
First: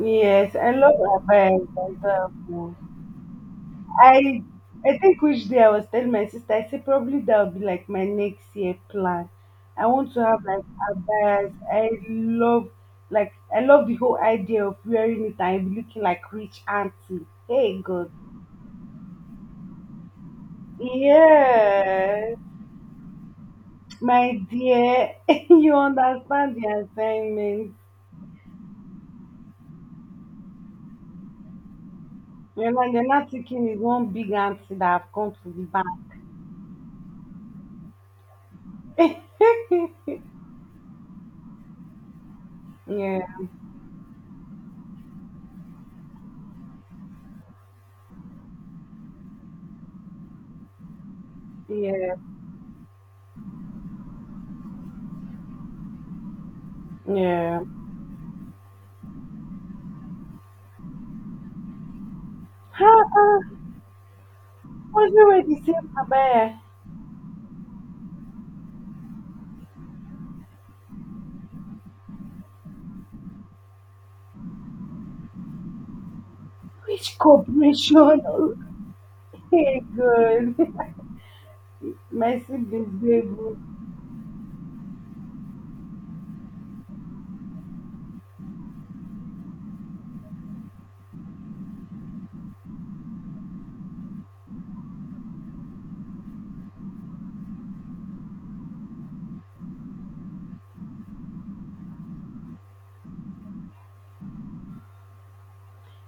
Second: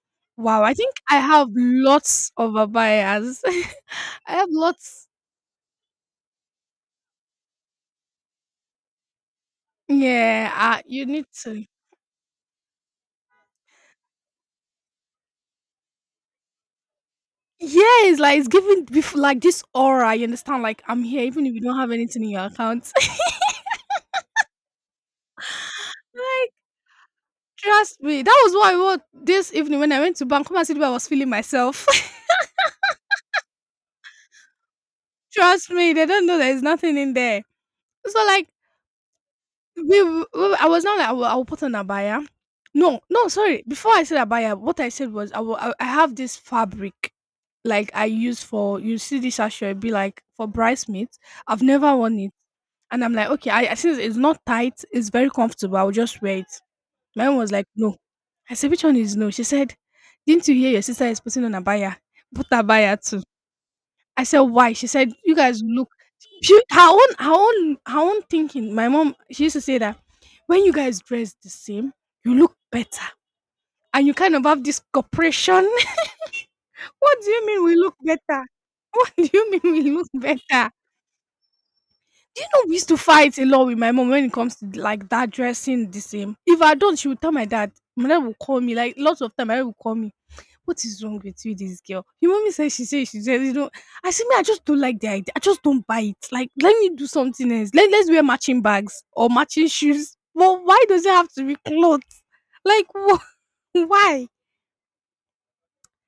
[SPEAKER 1] Yes,
[SPEAKER 2] wow,
[SPEAKER 1] I
[SPEAKER 2] I think
[SPEAKER 1] love
[SPEAKER 2] I have
[SPEAKER 1] Abaya. I don't
[SPEAKER 2] lots
[SPEAKER 1] have
[SPEAKER 2] of
[SPEAKER 1] one.
[SPEAKER 2] abayas. I
[SPEAKER 1] I
[SPEAKER 2] have
[SPEAKER 1] I
[SPEAKER 2] lots.
[SPEAKER 1] think which day I was telling my sister, I said probably that will be like my next year plan. I want to have
[SPEAKER 2] Yeah,
[SPEAKER 1] like
[SPEAKER 2] you need
[SPEAKER 1] Abayas.
[SPEAKER 2] to.
[SPEAKER 1] I love like I love the whole idea of wearing it and looking like rich auntie. Hey God.
[SPEAKER 2] Yes, like it's giving bef- like this aura. You understand? Like I'm here, even if you don't have anything in
[SPEAKER 1] Yeah.
[SPEAKER 2] your account.
[SPEAKER 1] My dear, you
[SPEAKER 2] Like
[SPEAKER 1] understand the assignment.
[SPEAKER 2] trust me, that was what I was this evening when I went to Bank City. I was feeling myself.
[SPEAKER 1] You're not taking it one big answer that I've come to the
[SPEAKER 2] Trust me, they don't know there's nothing in there. So like
[SPEAKER 1] bank.
[SPEAKER 2] I was not like I will put on a buyer. No,
[SPEAKER 1] yeah,
[SPEAKER 2] no, sorry. Before I said a buyer, what I said was I will, I have this fabric, like I use for you see this sachet, it'd be like for bridesmaids. I've never
[SPEAKER 1] yeah,
[SPEAKER 2] worn it. And I'm like, okay, I- since it's not tight, it's very comfortable. I'll just wear it. My mom was
[SPEAKER 1] yeah.
[SPEAKER 2] like, no. I said, which one is no? She said, didn't you hear your sister is putting on a abaya? Put a abaya
[SPEAKER 1] How,
[SPEAKER 2] too. I said, why? She said,
[SPEAKER 1] was
[SPEAKER 2] you
[SPEAKER 1] it
[SPEAKER 2] guys
[SPEAKER 1] with the
[SPEAKER 2] look.
[SPEAKER 1] same Abaya?
[SPEAKER 2] She, her own, her own, her own thinking. My mom, she used to say that when you guys dress the same, you look better, and you kind of have this cooperation.
[SPEAKER 1] Which
[SPEAKER 2] What do you mean we look
[SPEAKER 1] corporation?
[SPEAKER 2] better? What do you mean
[SPEAKER 1] Okay,
[SPEAKER 2] we look
[SPEAKER 1] good.
[SPEAKER 2] better?
[SPEAKER 1] Mercy,
[SPEAKER 2] We used to
[SPEAKER 1] baby.
[SPEAKER 2] fight a lot with my mom when it comes to like that dressing the same. If I don't, she would tell my dad. My dad will call me like lots of time. My dad will call me. What is wrong with you, this girl? Your mommy says she says she says you know. I see me. I just don't like the idea. I just don't buy it. Like let me do something else. Let's wear matching bags or matching shoes. Well, why does it have to be clothes? Like wh- why?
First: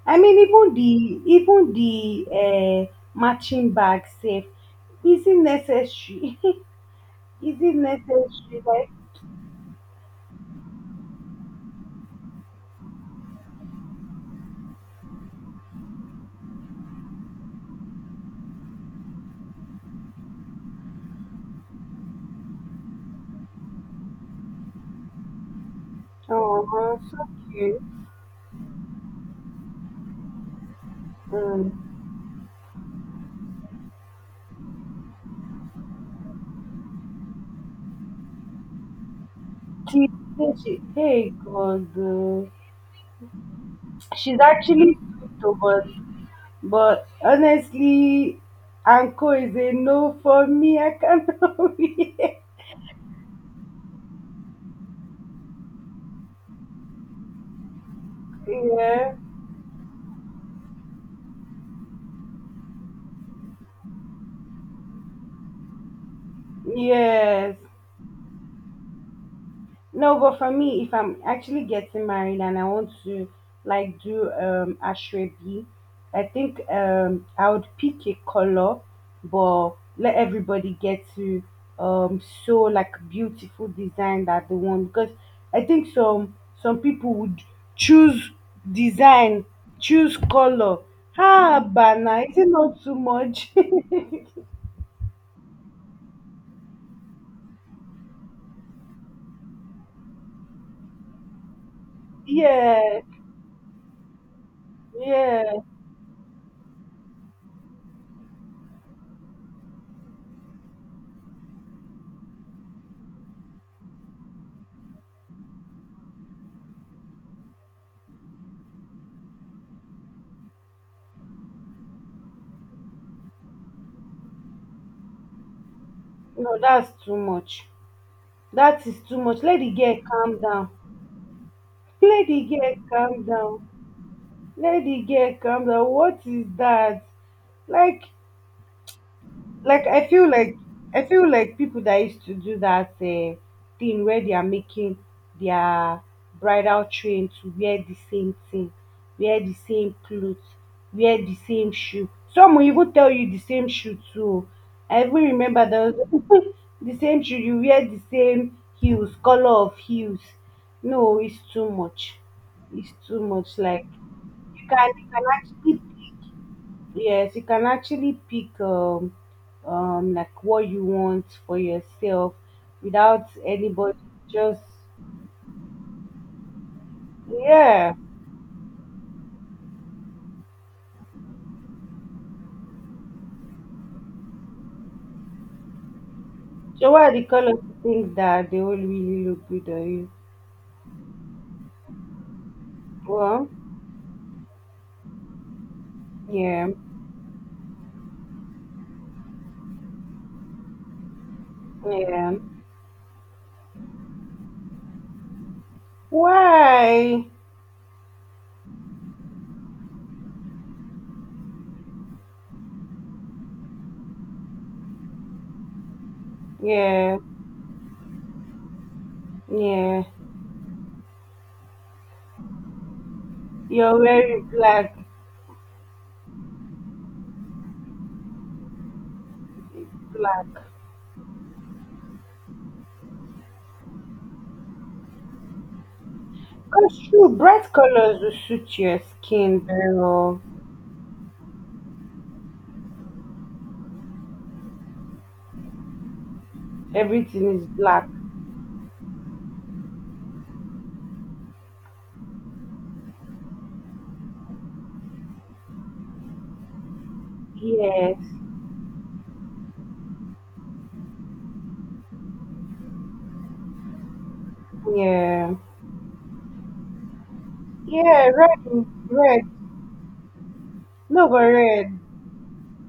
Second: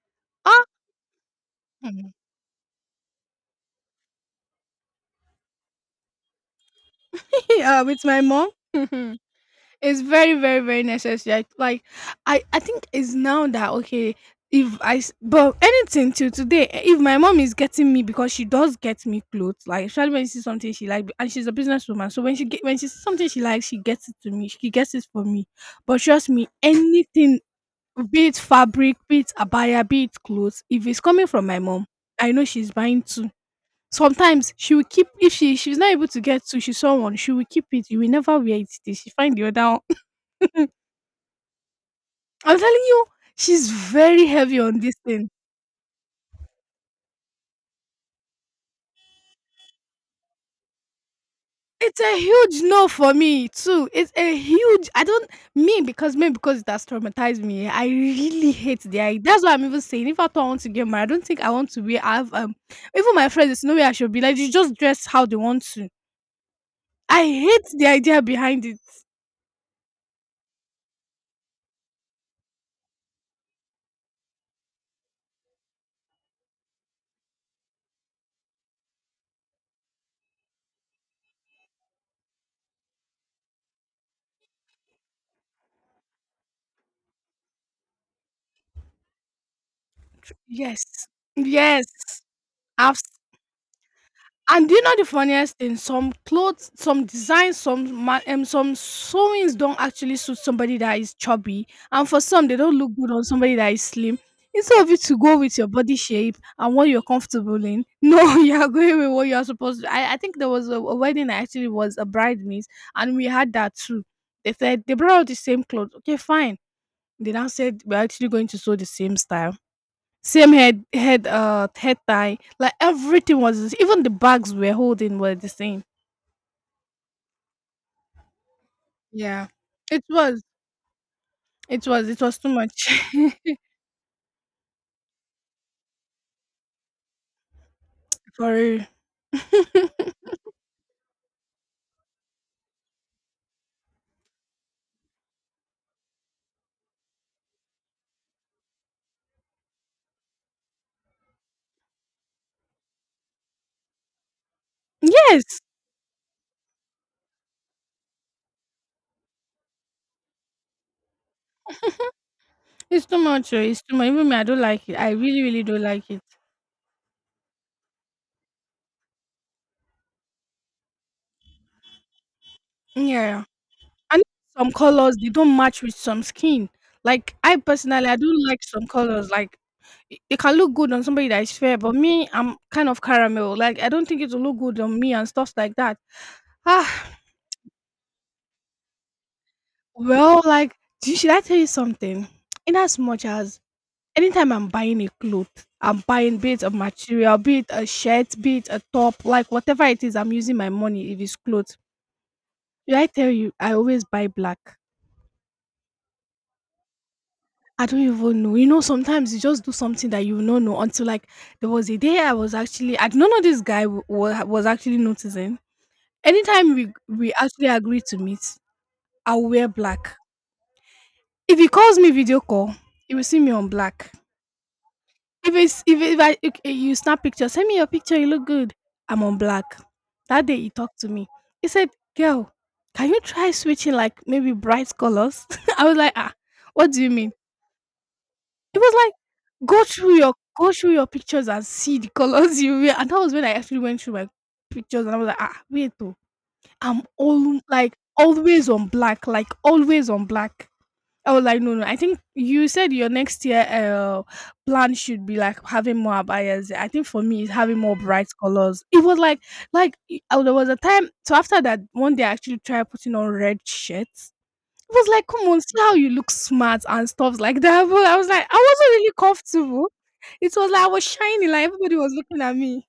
[SPEAKER 2] Ah,
[SPEAKER 1] Even
[SPEAKER 2] Hmm.
[SPEAKER 1] the uh, matching bag safe. Is it necessary? Is it
[SPEAKER 2] With my mom.
[SPEAKER 1] necessary? Like,
[SPEAKER 2] It's very, very, very necessary. I- Like, I think it's now that okay. If I s- but anything till today, eh, if my mom is getting me because she does get me clothes, like especially when she sees something she like, and she's a businesswoman, so when she get when she sees something she likes, she gets it to me. She gets it for me. But trust me,
[SPEAKER 1] oh, so
[SPEAKER 2] anything,
[SPEAKER 1] cute.
[SPEAKER 2] be it fabric, be it abaya, be it clothes, if it's coming from my mom,
[SPEAKER 1] Mm.
[SPEAKER 2] I know she's buying two. Sometimes she will keep if she she's not able to get to she's someone she will keep it. You will never wear it. Till she find the other one.
[SPEAKER 1] She, she, hey God,
[SPEAKER 2] I'm telling you, she's very
[SPEAKER 1] she's
[SPEAKER 2] heavy on this
[SPEAKER 1] actually
[SPEAKER 2] thing.
[SPEAKER 1] sweet to us, but honestly, Anko is a no for me. I cannot
[SPEAKER 2] It's
[SPEAKER 1] be.
[SPEAKER 2] a huge no for me too. It's a huge. I don't me because it has traumatized me. I really hate the
[SPEAKER 1] Yeah,
[SPEAKER 2] idea. That's why I'm even saying if I don't want to get married, I don't think I want to be. I've even my friends, there's no way I should be like you. Just dress how they want to. I
[SPEAKER 1] yes.
[SPEAKER 2] hate the idea behind it.
[SPEAKER 1] No, but for me, if I'm actually getting married and I want to like do ashrebi, I think I would pick a color, but let everybody get to sew like beautiful design that they want because I think some people would choose design, choose color.
[SPEAKER 2] Yes,
[SPEAKER 1] Ah,
[SPEAKER 2] yes.
[SPEAKER 1] bana, is it not too
[SPEAKER 2] I've
[SPEAKER 1] much?
[SPEAKER 2] And do you know the funniest thing? Some clothes, some designs, some ma- some sewings don't actually suit somebody that is chubby, and for some they don't look
[SPEAKER 1] Yeah,
[SPEAKER 2] good on somebody that is slim. Instead of you to go
[SPEAKER 1] yeah.
[SPEAKER 2] with your body shape and what you're comfortable in, no, you are going with what you are supposed to. I think there was a wedding I actually was a bridesmaid, and we had that too. They said they brought out the same clothes. Okay, fine. They now said we're actually going to sew the same style, same head, head, head tie. Like everything was the s- even the bags we were holding were the same.
[SPEAKER 1] No, that's too much. That is too much.
[SPEAKER 2] Yeah,
[SPEAKER 1] Let the girl
[SPEAKER 2] it
[SPEAKER 1] calm
[SPEAKER 2] was,
[SPEAKER 1] down.
[SPEAKER 2] it was
[SPEAKER 1] lady
[SPEAKER 2] too
[SPEAKER 1] girl
[SPEAKER 2] much.
[SPEAKER 1] calm down lady girl calm down, what is that? like
[SPEAKER 2] For real.
[SPEAKER 1] like i feel like I feel like people that used to do that thing where they are making their bridal train to wear the same thing, wear the same clothes, wear the same shoe, some will even tell you the same shoe too. I even
[SPEAKER 2] Yes,
[SPEAKER 1] remember there was the same shoe, you wear the same heels, color of heels. No, it's too much.
[SPEAKER 2] it's too much. Oh, It's
[SPEAKER 1] Like
[SPEAKER 2] too much. Even me, I don't
[SPEAKER 1] you
[SPEAKER 2] like
[SPEAKER 1] can
[SPEAKER 2] it. I really, really
[SPEAKER 1] actually
[SPEAKER 2] don't like it.
[SPEAKER 1] yes, you can actually pick like what you want for yourself without
[SPEAKER 2] Yeah,
[SPEAKER 1] anybody
[SPEAKER 2] and
[SPEAKER 1] just
[SPEAKER 2] some colors they don't match with some skin. Like I
[SPEAKER 1] yeah.
[SPEAKER 2] personally, I don't like some colors. Like it can look good on somebody that is fair, but me, I'm kind of caramel. Like I don't think it will look good on me and stuff like that.
[SPEAKER 1] So what
[SPEAKER 2] Ah,
[SPEAKER 1] are the colors you think that they will really look good on you?
[SPEAKER 2] well, like, do you, should I tell you something? In as much
[SPEAKER 1] Well,
[SPEAKER 2] as anytime I'm buying a cloth, I'm buying be it
[SPEAKER 1] yeah,
[SPEAKER 2] a material, be it a shirt, be it a top, like whatever it is, I'm using my money if it's clothes.
[SPEAKER 1] yeah.
[SPEAKER 2] Should I tell you, I always buy black.
[SPEAKER 1] Why?
[SPEAKER 2] I don't even know. You know, sometimes you just do something that you will not know until like there was a day I was actually I don't know this guy w- wa- was actually noticing. Anytime we
[SPEAKER 1] Yeah,
[SPEAKER 2] we actually agree to meet, I'll wear
[SPEAKER 1] yeah.
[SPEAKER 2] black. If he calls me video call, he will see me on
[SPEAKER 1] You're
[SPEAKER 2] black.
[SPEAKER 1] wearing black,
[SPEAKER 2] If it's if I ok you snap picture, "Send me your picture, you look good." I'm on black. That
[SPEAKER 1] black.
[SPEAKER 2] day he talked to me. He said, "Girl, can you try switching like maybe bright colors?" I was like, "Ah, what
[SPEAKER 1] That's
[SPEAKER 2] do you
[SPEAKER 1] true.
[SPEAKER 2] mean?"
[SPEAKER 1] Bright colors will
[SPEAKER 2] It
[SPEAKER 1] suit
[SPEAKER 2] was
[SPEAKER 1] your skin
[SPEAKER 2] like,
[SPEAKER 1] very well.
[SPEAKER 2] go through your pictures and see the colors you wear." And that was when I actually went through my pictures and I was like, "Ah, wait though. I'm
[SPEAKER 1] Everything
[SPEAKER 2] all
[SPEAKER 1] is
[SPEAKER 2] like
[SPEAKER 1] black.
[SPEAKER 2] always on black, like always on black." Oh, like no, no. I think you said your next year plan should be like having more abayas. I think for me, it's having more
[SPEAKER 1] Yes.
[SPEAKER 2] bright colors. It was like y- oh, there was a time. So after that, one day I actually tried putting on red shirts. It was like, come
[SPEAKER 1] Yeah.
[SPEAKER 2] on, see how you look smart and stuff like that. But I was
[SPEAKER 1] Yeah,
[SPEAKER 2] like, I
[SPEAKER 1] red,
[SPEAKER 2] wasn't really
[SPEAKER 1] red.
[SPEAKER 2] comfortable. It was like I was
[SPEAKER 1] No, but
[SPEAKER 2] shining, like everybody
[SPEAKER 1] red.
[SPEAKER 2] was looking at me.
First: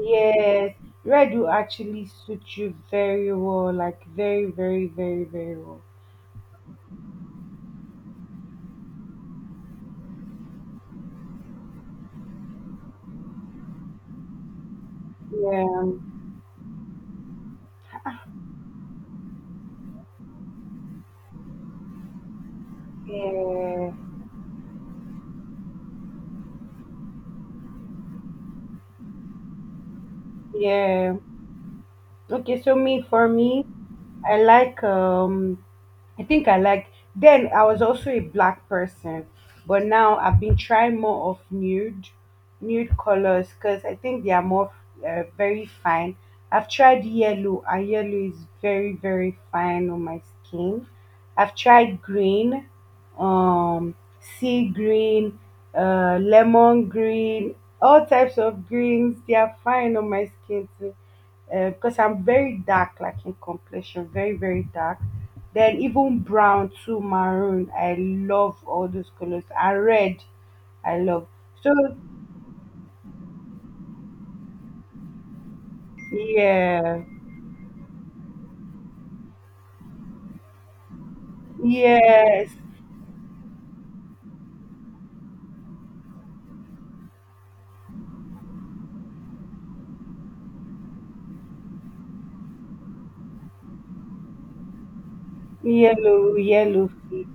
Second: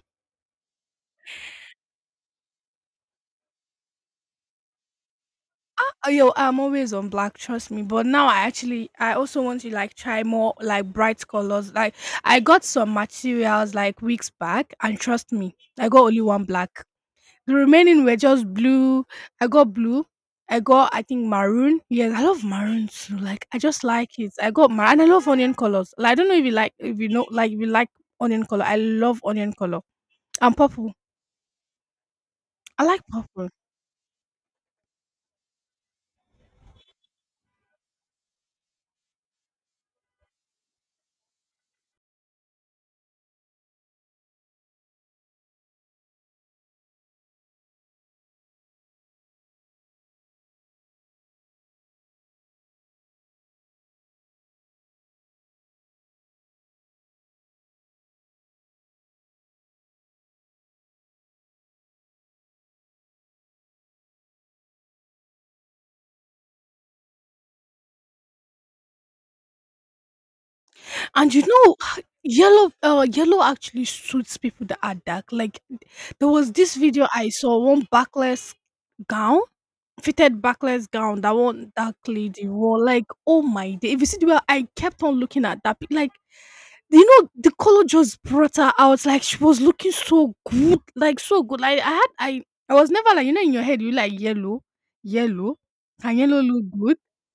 [SPEAKER 1] Yes, red will actually suit you very well. Like very, very, very, very well.
[SPEAKER 2] Oh, yo, I'm always on black, trust me. But now I actually, I also want to like try more like bright colors. Like I got some materials like weeks back, and trust me,
[SPEAKER 1] Yeah,
[SPEAKER 2] I got only one black. The remaining were just blue. I got blue. I got, I think, maroon. Yes, I love maroon too. Like I just
[SPEAKER 1] yeah,
[SPEAKER 2] like it. I got maroon. And I love onion colors. I don't know if you like, if you know, like if you like onion color. I love onion color and purple.
[SPEAKER 1] yeah. Okay, so
[SPEAKER 2] I
[SPEAKER 1] me
[SPEAKER 2] like
[SPEAKER 1] for
[SPEAKER 2] purple.
[SPEAKER 1] me, I like I think I like then I was also a black person, but now I've been trying more of nude colors because I think they are more very fine. I've tried yellow and yellow is very very fine on my skin. I've tried green, um sea green, lemon green, all types of greens. They are fine on my skin too because I'm very dark, like in complexion, very very dark. Then even brown to maroon, I love all those colors. And red, I love.
[SPEAKER 2] And
[SPEAKER 1] So
[SPEAKER 2] yellow yellow actually suits people that are dark. Like there was this
[SPEAKER 1] yeah,
[SPEAKER 2] video I saw one backless gown, fitted backless gown that one dark lady
[SPEAKER 1] yes,
[SPEAKER 2] wore. Like, oh my day. If you see the way I kept on looking at that like the color just brought her out. Like she was looking so good. Like so good. Like I had I was never like, in your head you like yellow, yellow. Can yellow look
[SPEAKER 1] yellow.
[SPEAKER 2] good?
[SPEAKER 1] Feet.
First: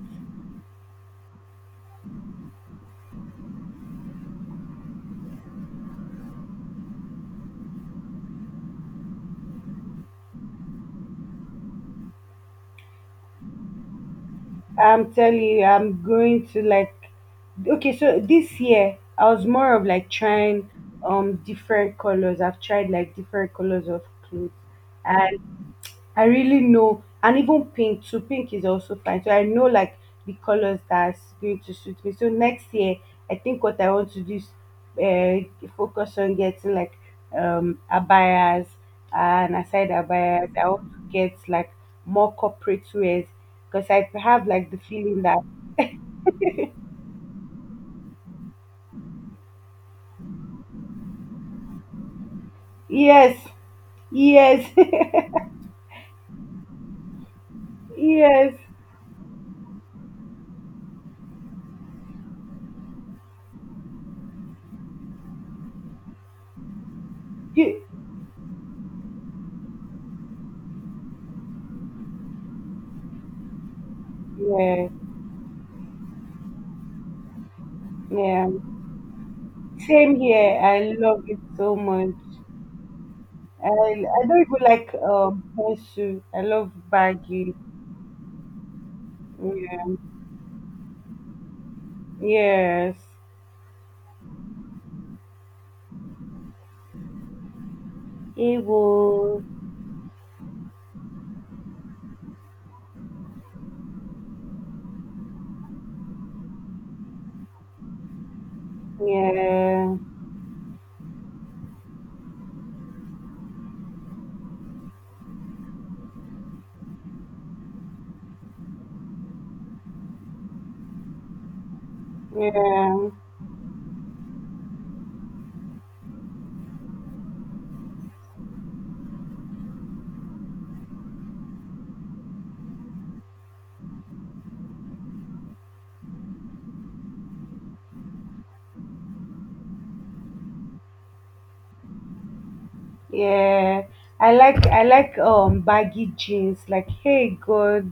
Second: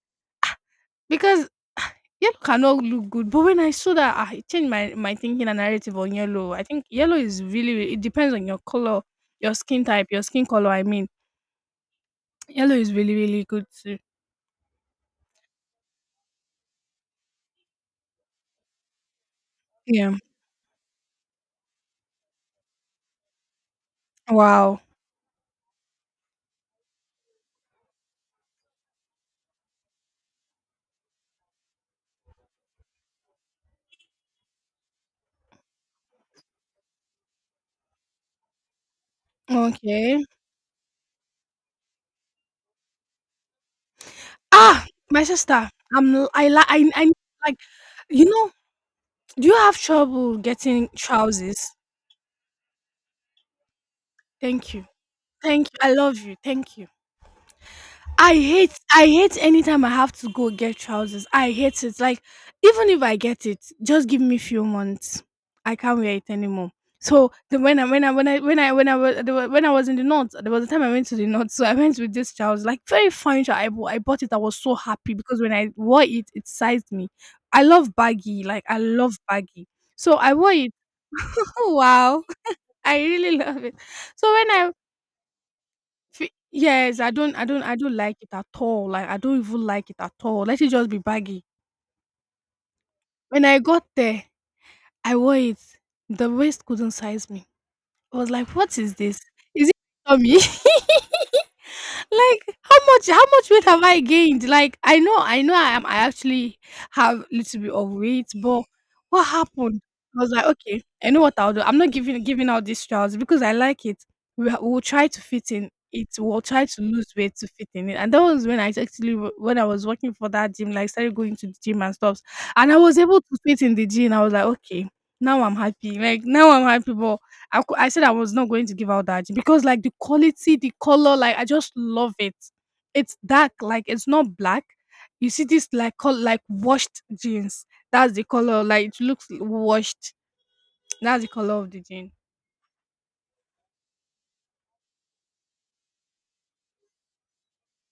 [SPEAKER 2] Because yellow cannot look good, but when I saw that, ah, it changed my thinking and narrative on yellow. I think yellow is really, really it depends on your color, your skin type, your skin color. I mean, yellow is really, really good too.
[SPEAKER 1] I'm telling you, I'm going to like. Okay, so this year I was more of like
[SPEAKER 2] Yeah.
[SPEAKER 1] trying different colors. I've tried like different colors of clothes,
[SPEAKER 2] Wow.
[SPEAKER 1] and I really know, and even pink too. Pink is also fine. So I know like the colors that's going to suit me. So next year, I think what I want to do is focus on getting like abayas, and aside
[SPEAKER 2] Okay.
[SPEAKER 1] abayas, I want to get like more corporate wears because I have like the
[SPEAKER 2] Ah,
[SPEAKER 1] feeling
[SPEAKER 2] my
[SPEAKER 1] that
[SPEAKER 2] sister. I'm. L- I like. I. I like. You know. Do you have trouble getting trousers?
[SPEAKER 1] yes, yes,
[SPEAKER 2] Thank you. Thank you. I love you. Thank you.
[SPEAKER 1] yes,
[SPEAKER 2] I hate anytime I have to go get trousers. I hate it. Like even if I get it, just give me few months. I can't wear it anymore. So the, when
[SPEAKER 1] you-
[SPEAKER 2] I when I when I when I when I was there wa- When I was in the north, there was a time I went to the north. So I went with this trousers, like very fine trousers. I bought it. I was so
[SPEAKER 1] yeah,
[SPEAKER 2] happy because when I wore it, it sized me. I love baggy,
[SPEAKER 1] yeah.
[SPEAKER 2] like I love baggy. So
[SPEAKER 1] Same
[SPEAKER 2] I wore
[SPEAKER 1] here.
[SPEAKER 2] it.
[SPEAKER 1] I love it
[SPEAKER 2] Oh
[SPEAKER 1] so much.
[SPEAKER 2] wow, I really love it.
[SPEAKER 1] I
[SPEAKER 2] So
[SPEAKER 1] don't
[SPEAKER 2] when
[SPEAKER 1] even
[SPEAKER 2] I
[SPEAKER 1] like Henshu.
[SPEAKER 2] Fe
[SPEAKER 1] I love
[SPEAKER 2] Yes,
[SPEAKER 1] baggy.
[SPEAKER 2] I don't like it at all, like, I don't even like
[SPEAKER 1] Yeah.
[SPEAKER 2] it at all, let it just be baggy.
[SPEAKER 1] Yes.
[SPEAKER 2] When I got there, I wore it, the waist couldn't size me. I was like, "What is this?
[SPEAKER 1] Evil.
[SPEAKER 2] Is it tummy?" like how much weight have I gained? Like I know I actually have a little bit of weight, but what happened?
[SPEAKER 1] Yeah.
[SPEAKER 2] I was like, okay, I know what I'll do. I'm not giving out these trousers because I like it. We'll try to fit in it. We'll try to lose weight to fit in it. And that was when when I was working for that gym, like started going to the gym and stuff. And I was
[SPEAKER 1] Yeah.
[SPEAKER 2] able to fit in the gym. I was like, okay, now I'm happy. Like now I'm happy, but I said I was not going to give out that because, like, the quality, the color, like, I just love it. It's dark, like, it's not black. You see this, like, col like, washed jeans. That's the color, like, it looks washed. That's the color of the jean.
[SPEAKER 1] Yeah. I like baggy jeans. Like, hey God,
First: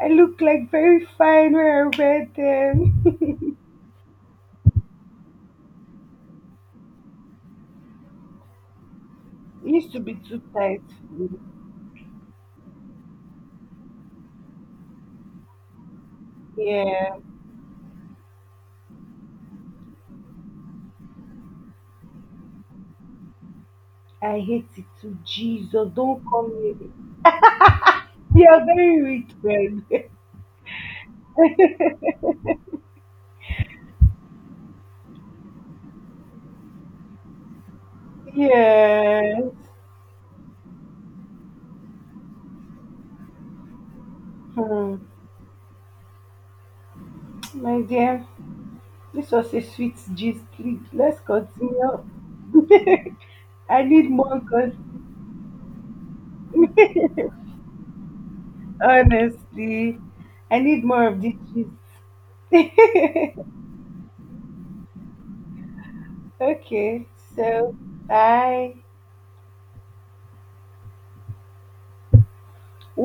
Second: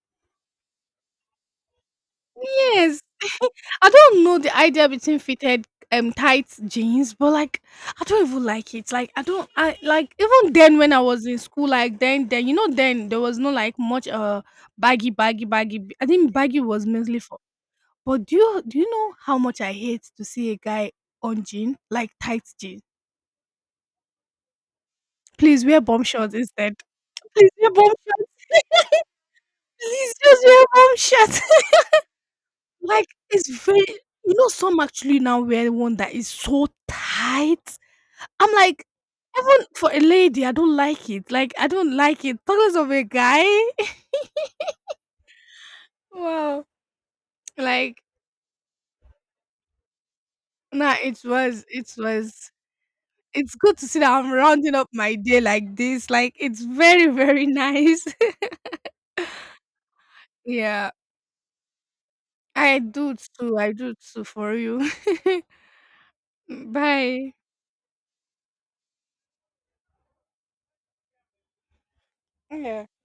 [SPEAKER 1] I look like very fine when I wear
[SPEAKER 2] Yes.
[SPEAKER 1] them.
[SPEAKER 2] I don't know the idea between fitted, tight jeans, but, like, I don't even like it. Like, I don't
[SPEAKER 1] It
[SPEAKER 2] I
[SPEAKER 1] used to
[SPEAKER 2] like,
[SPEAKER 1] be too
[SPEAKER 2] even then
[SPEAKER 1] tight
[SPEAKER 2] when I
[SPEAKER 1] for
[SPEAKER 2] was in
[SPEAKER 1] me.
[SPEAKER 2] school, like, then then there was no, like, much, baggy, baggy, baggy. I think baggy was
[SPEAKER 1] Yeah.
[SPEAKER 2] mainly for But do you know how much I hate to see a guy on jean, like tight jean?
[SPEAKER 1] I hate it too.
[SPEAKER 2] Please wear
[SPEAKER 1] Jesus,
[SPEAKER 2] bum
[SPEAKER 1] don't
[SPEAKER 2] shorts
[SPEAKER 1] come
[SPEAKER 2] instead.
[SPEAKER 1] near me.
[SPEAKER 2] Please wear bum shorts.
[SPEAKER 1] They are very wicked.
[SPEAKER 2] Please just wear bum shorts. like it's very some actually now wear one that is so tight. I'm like
[SPEAKER 1] Yes.
[SPEAKER 2] even for a lady, I don't like it. Like I don't like it. Talking of a guy.
[SPEAKER 1] Hmm.
[SPEAKER 2] Wow.
[SPEAKER 1] My
[SPEAKER 2] Like
[SPEAKER 1] dear. This was a sweet gist. Please,
[SPEAKER 2] nah,
[SPEAKER 1] let's
[SPEAKER 2] it
[SPEAKER 1] continue.
[SPEAKER 2] was it's good
[SPEAKER 1] I
[SPEAKER 2] to see that
[SPEAKER 1] need
[SPEAKER 2] I'm
[SPEAKER 1] more, cause
[SPEAKER 2] rounding up my day like this. Like it's very, very nice.
[SPEAKER 1] honestly, I need
[SPEAKER 2] Yeah,
[SPEAKER 1] more of this
[SPEAKER 2] I do
[SPEAKER 1] gist.
[SPEAKER 2] too. I do too for you.
[SPEAKER 1] Okay,
[SPEAKER 2] Bye.
[SPEAKER 1] so bye.
[SPEAKER 2] Yeah.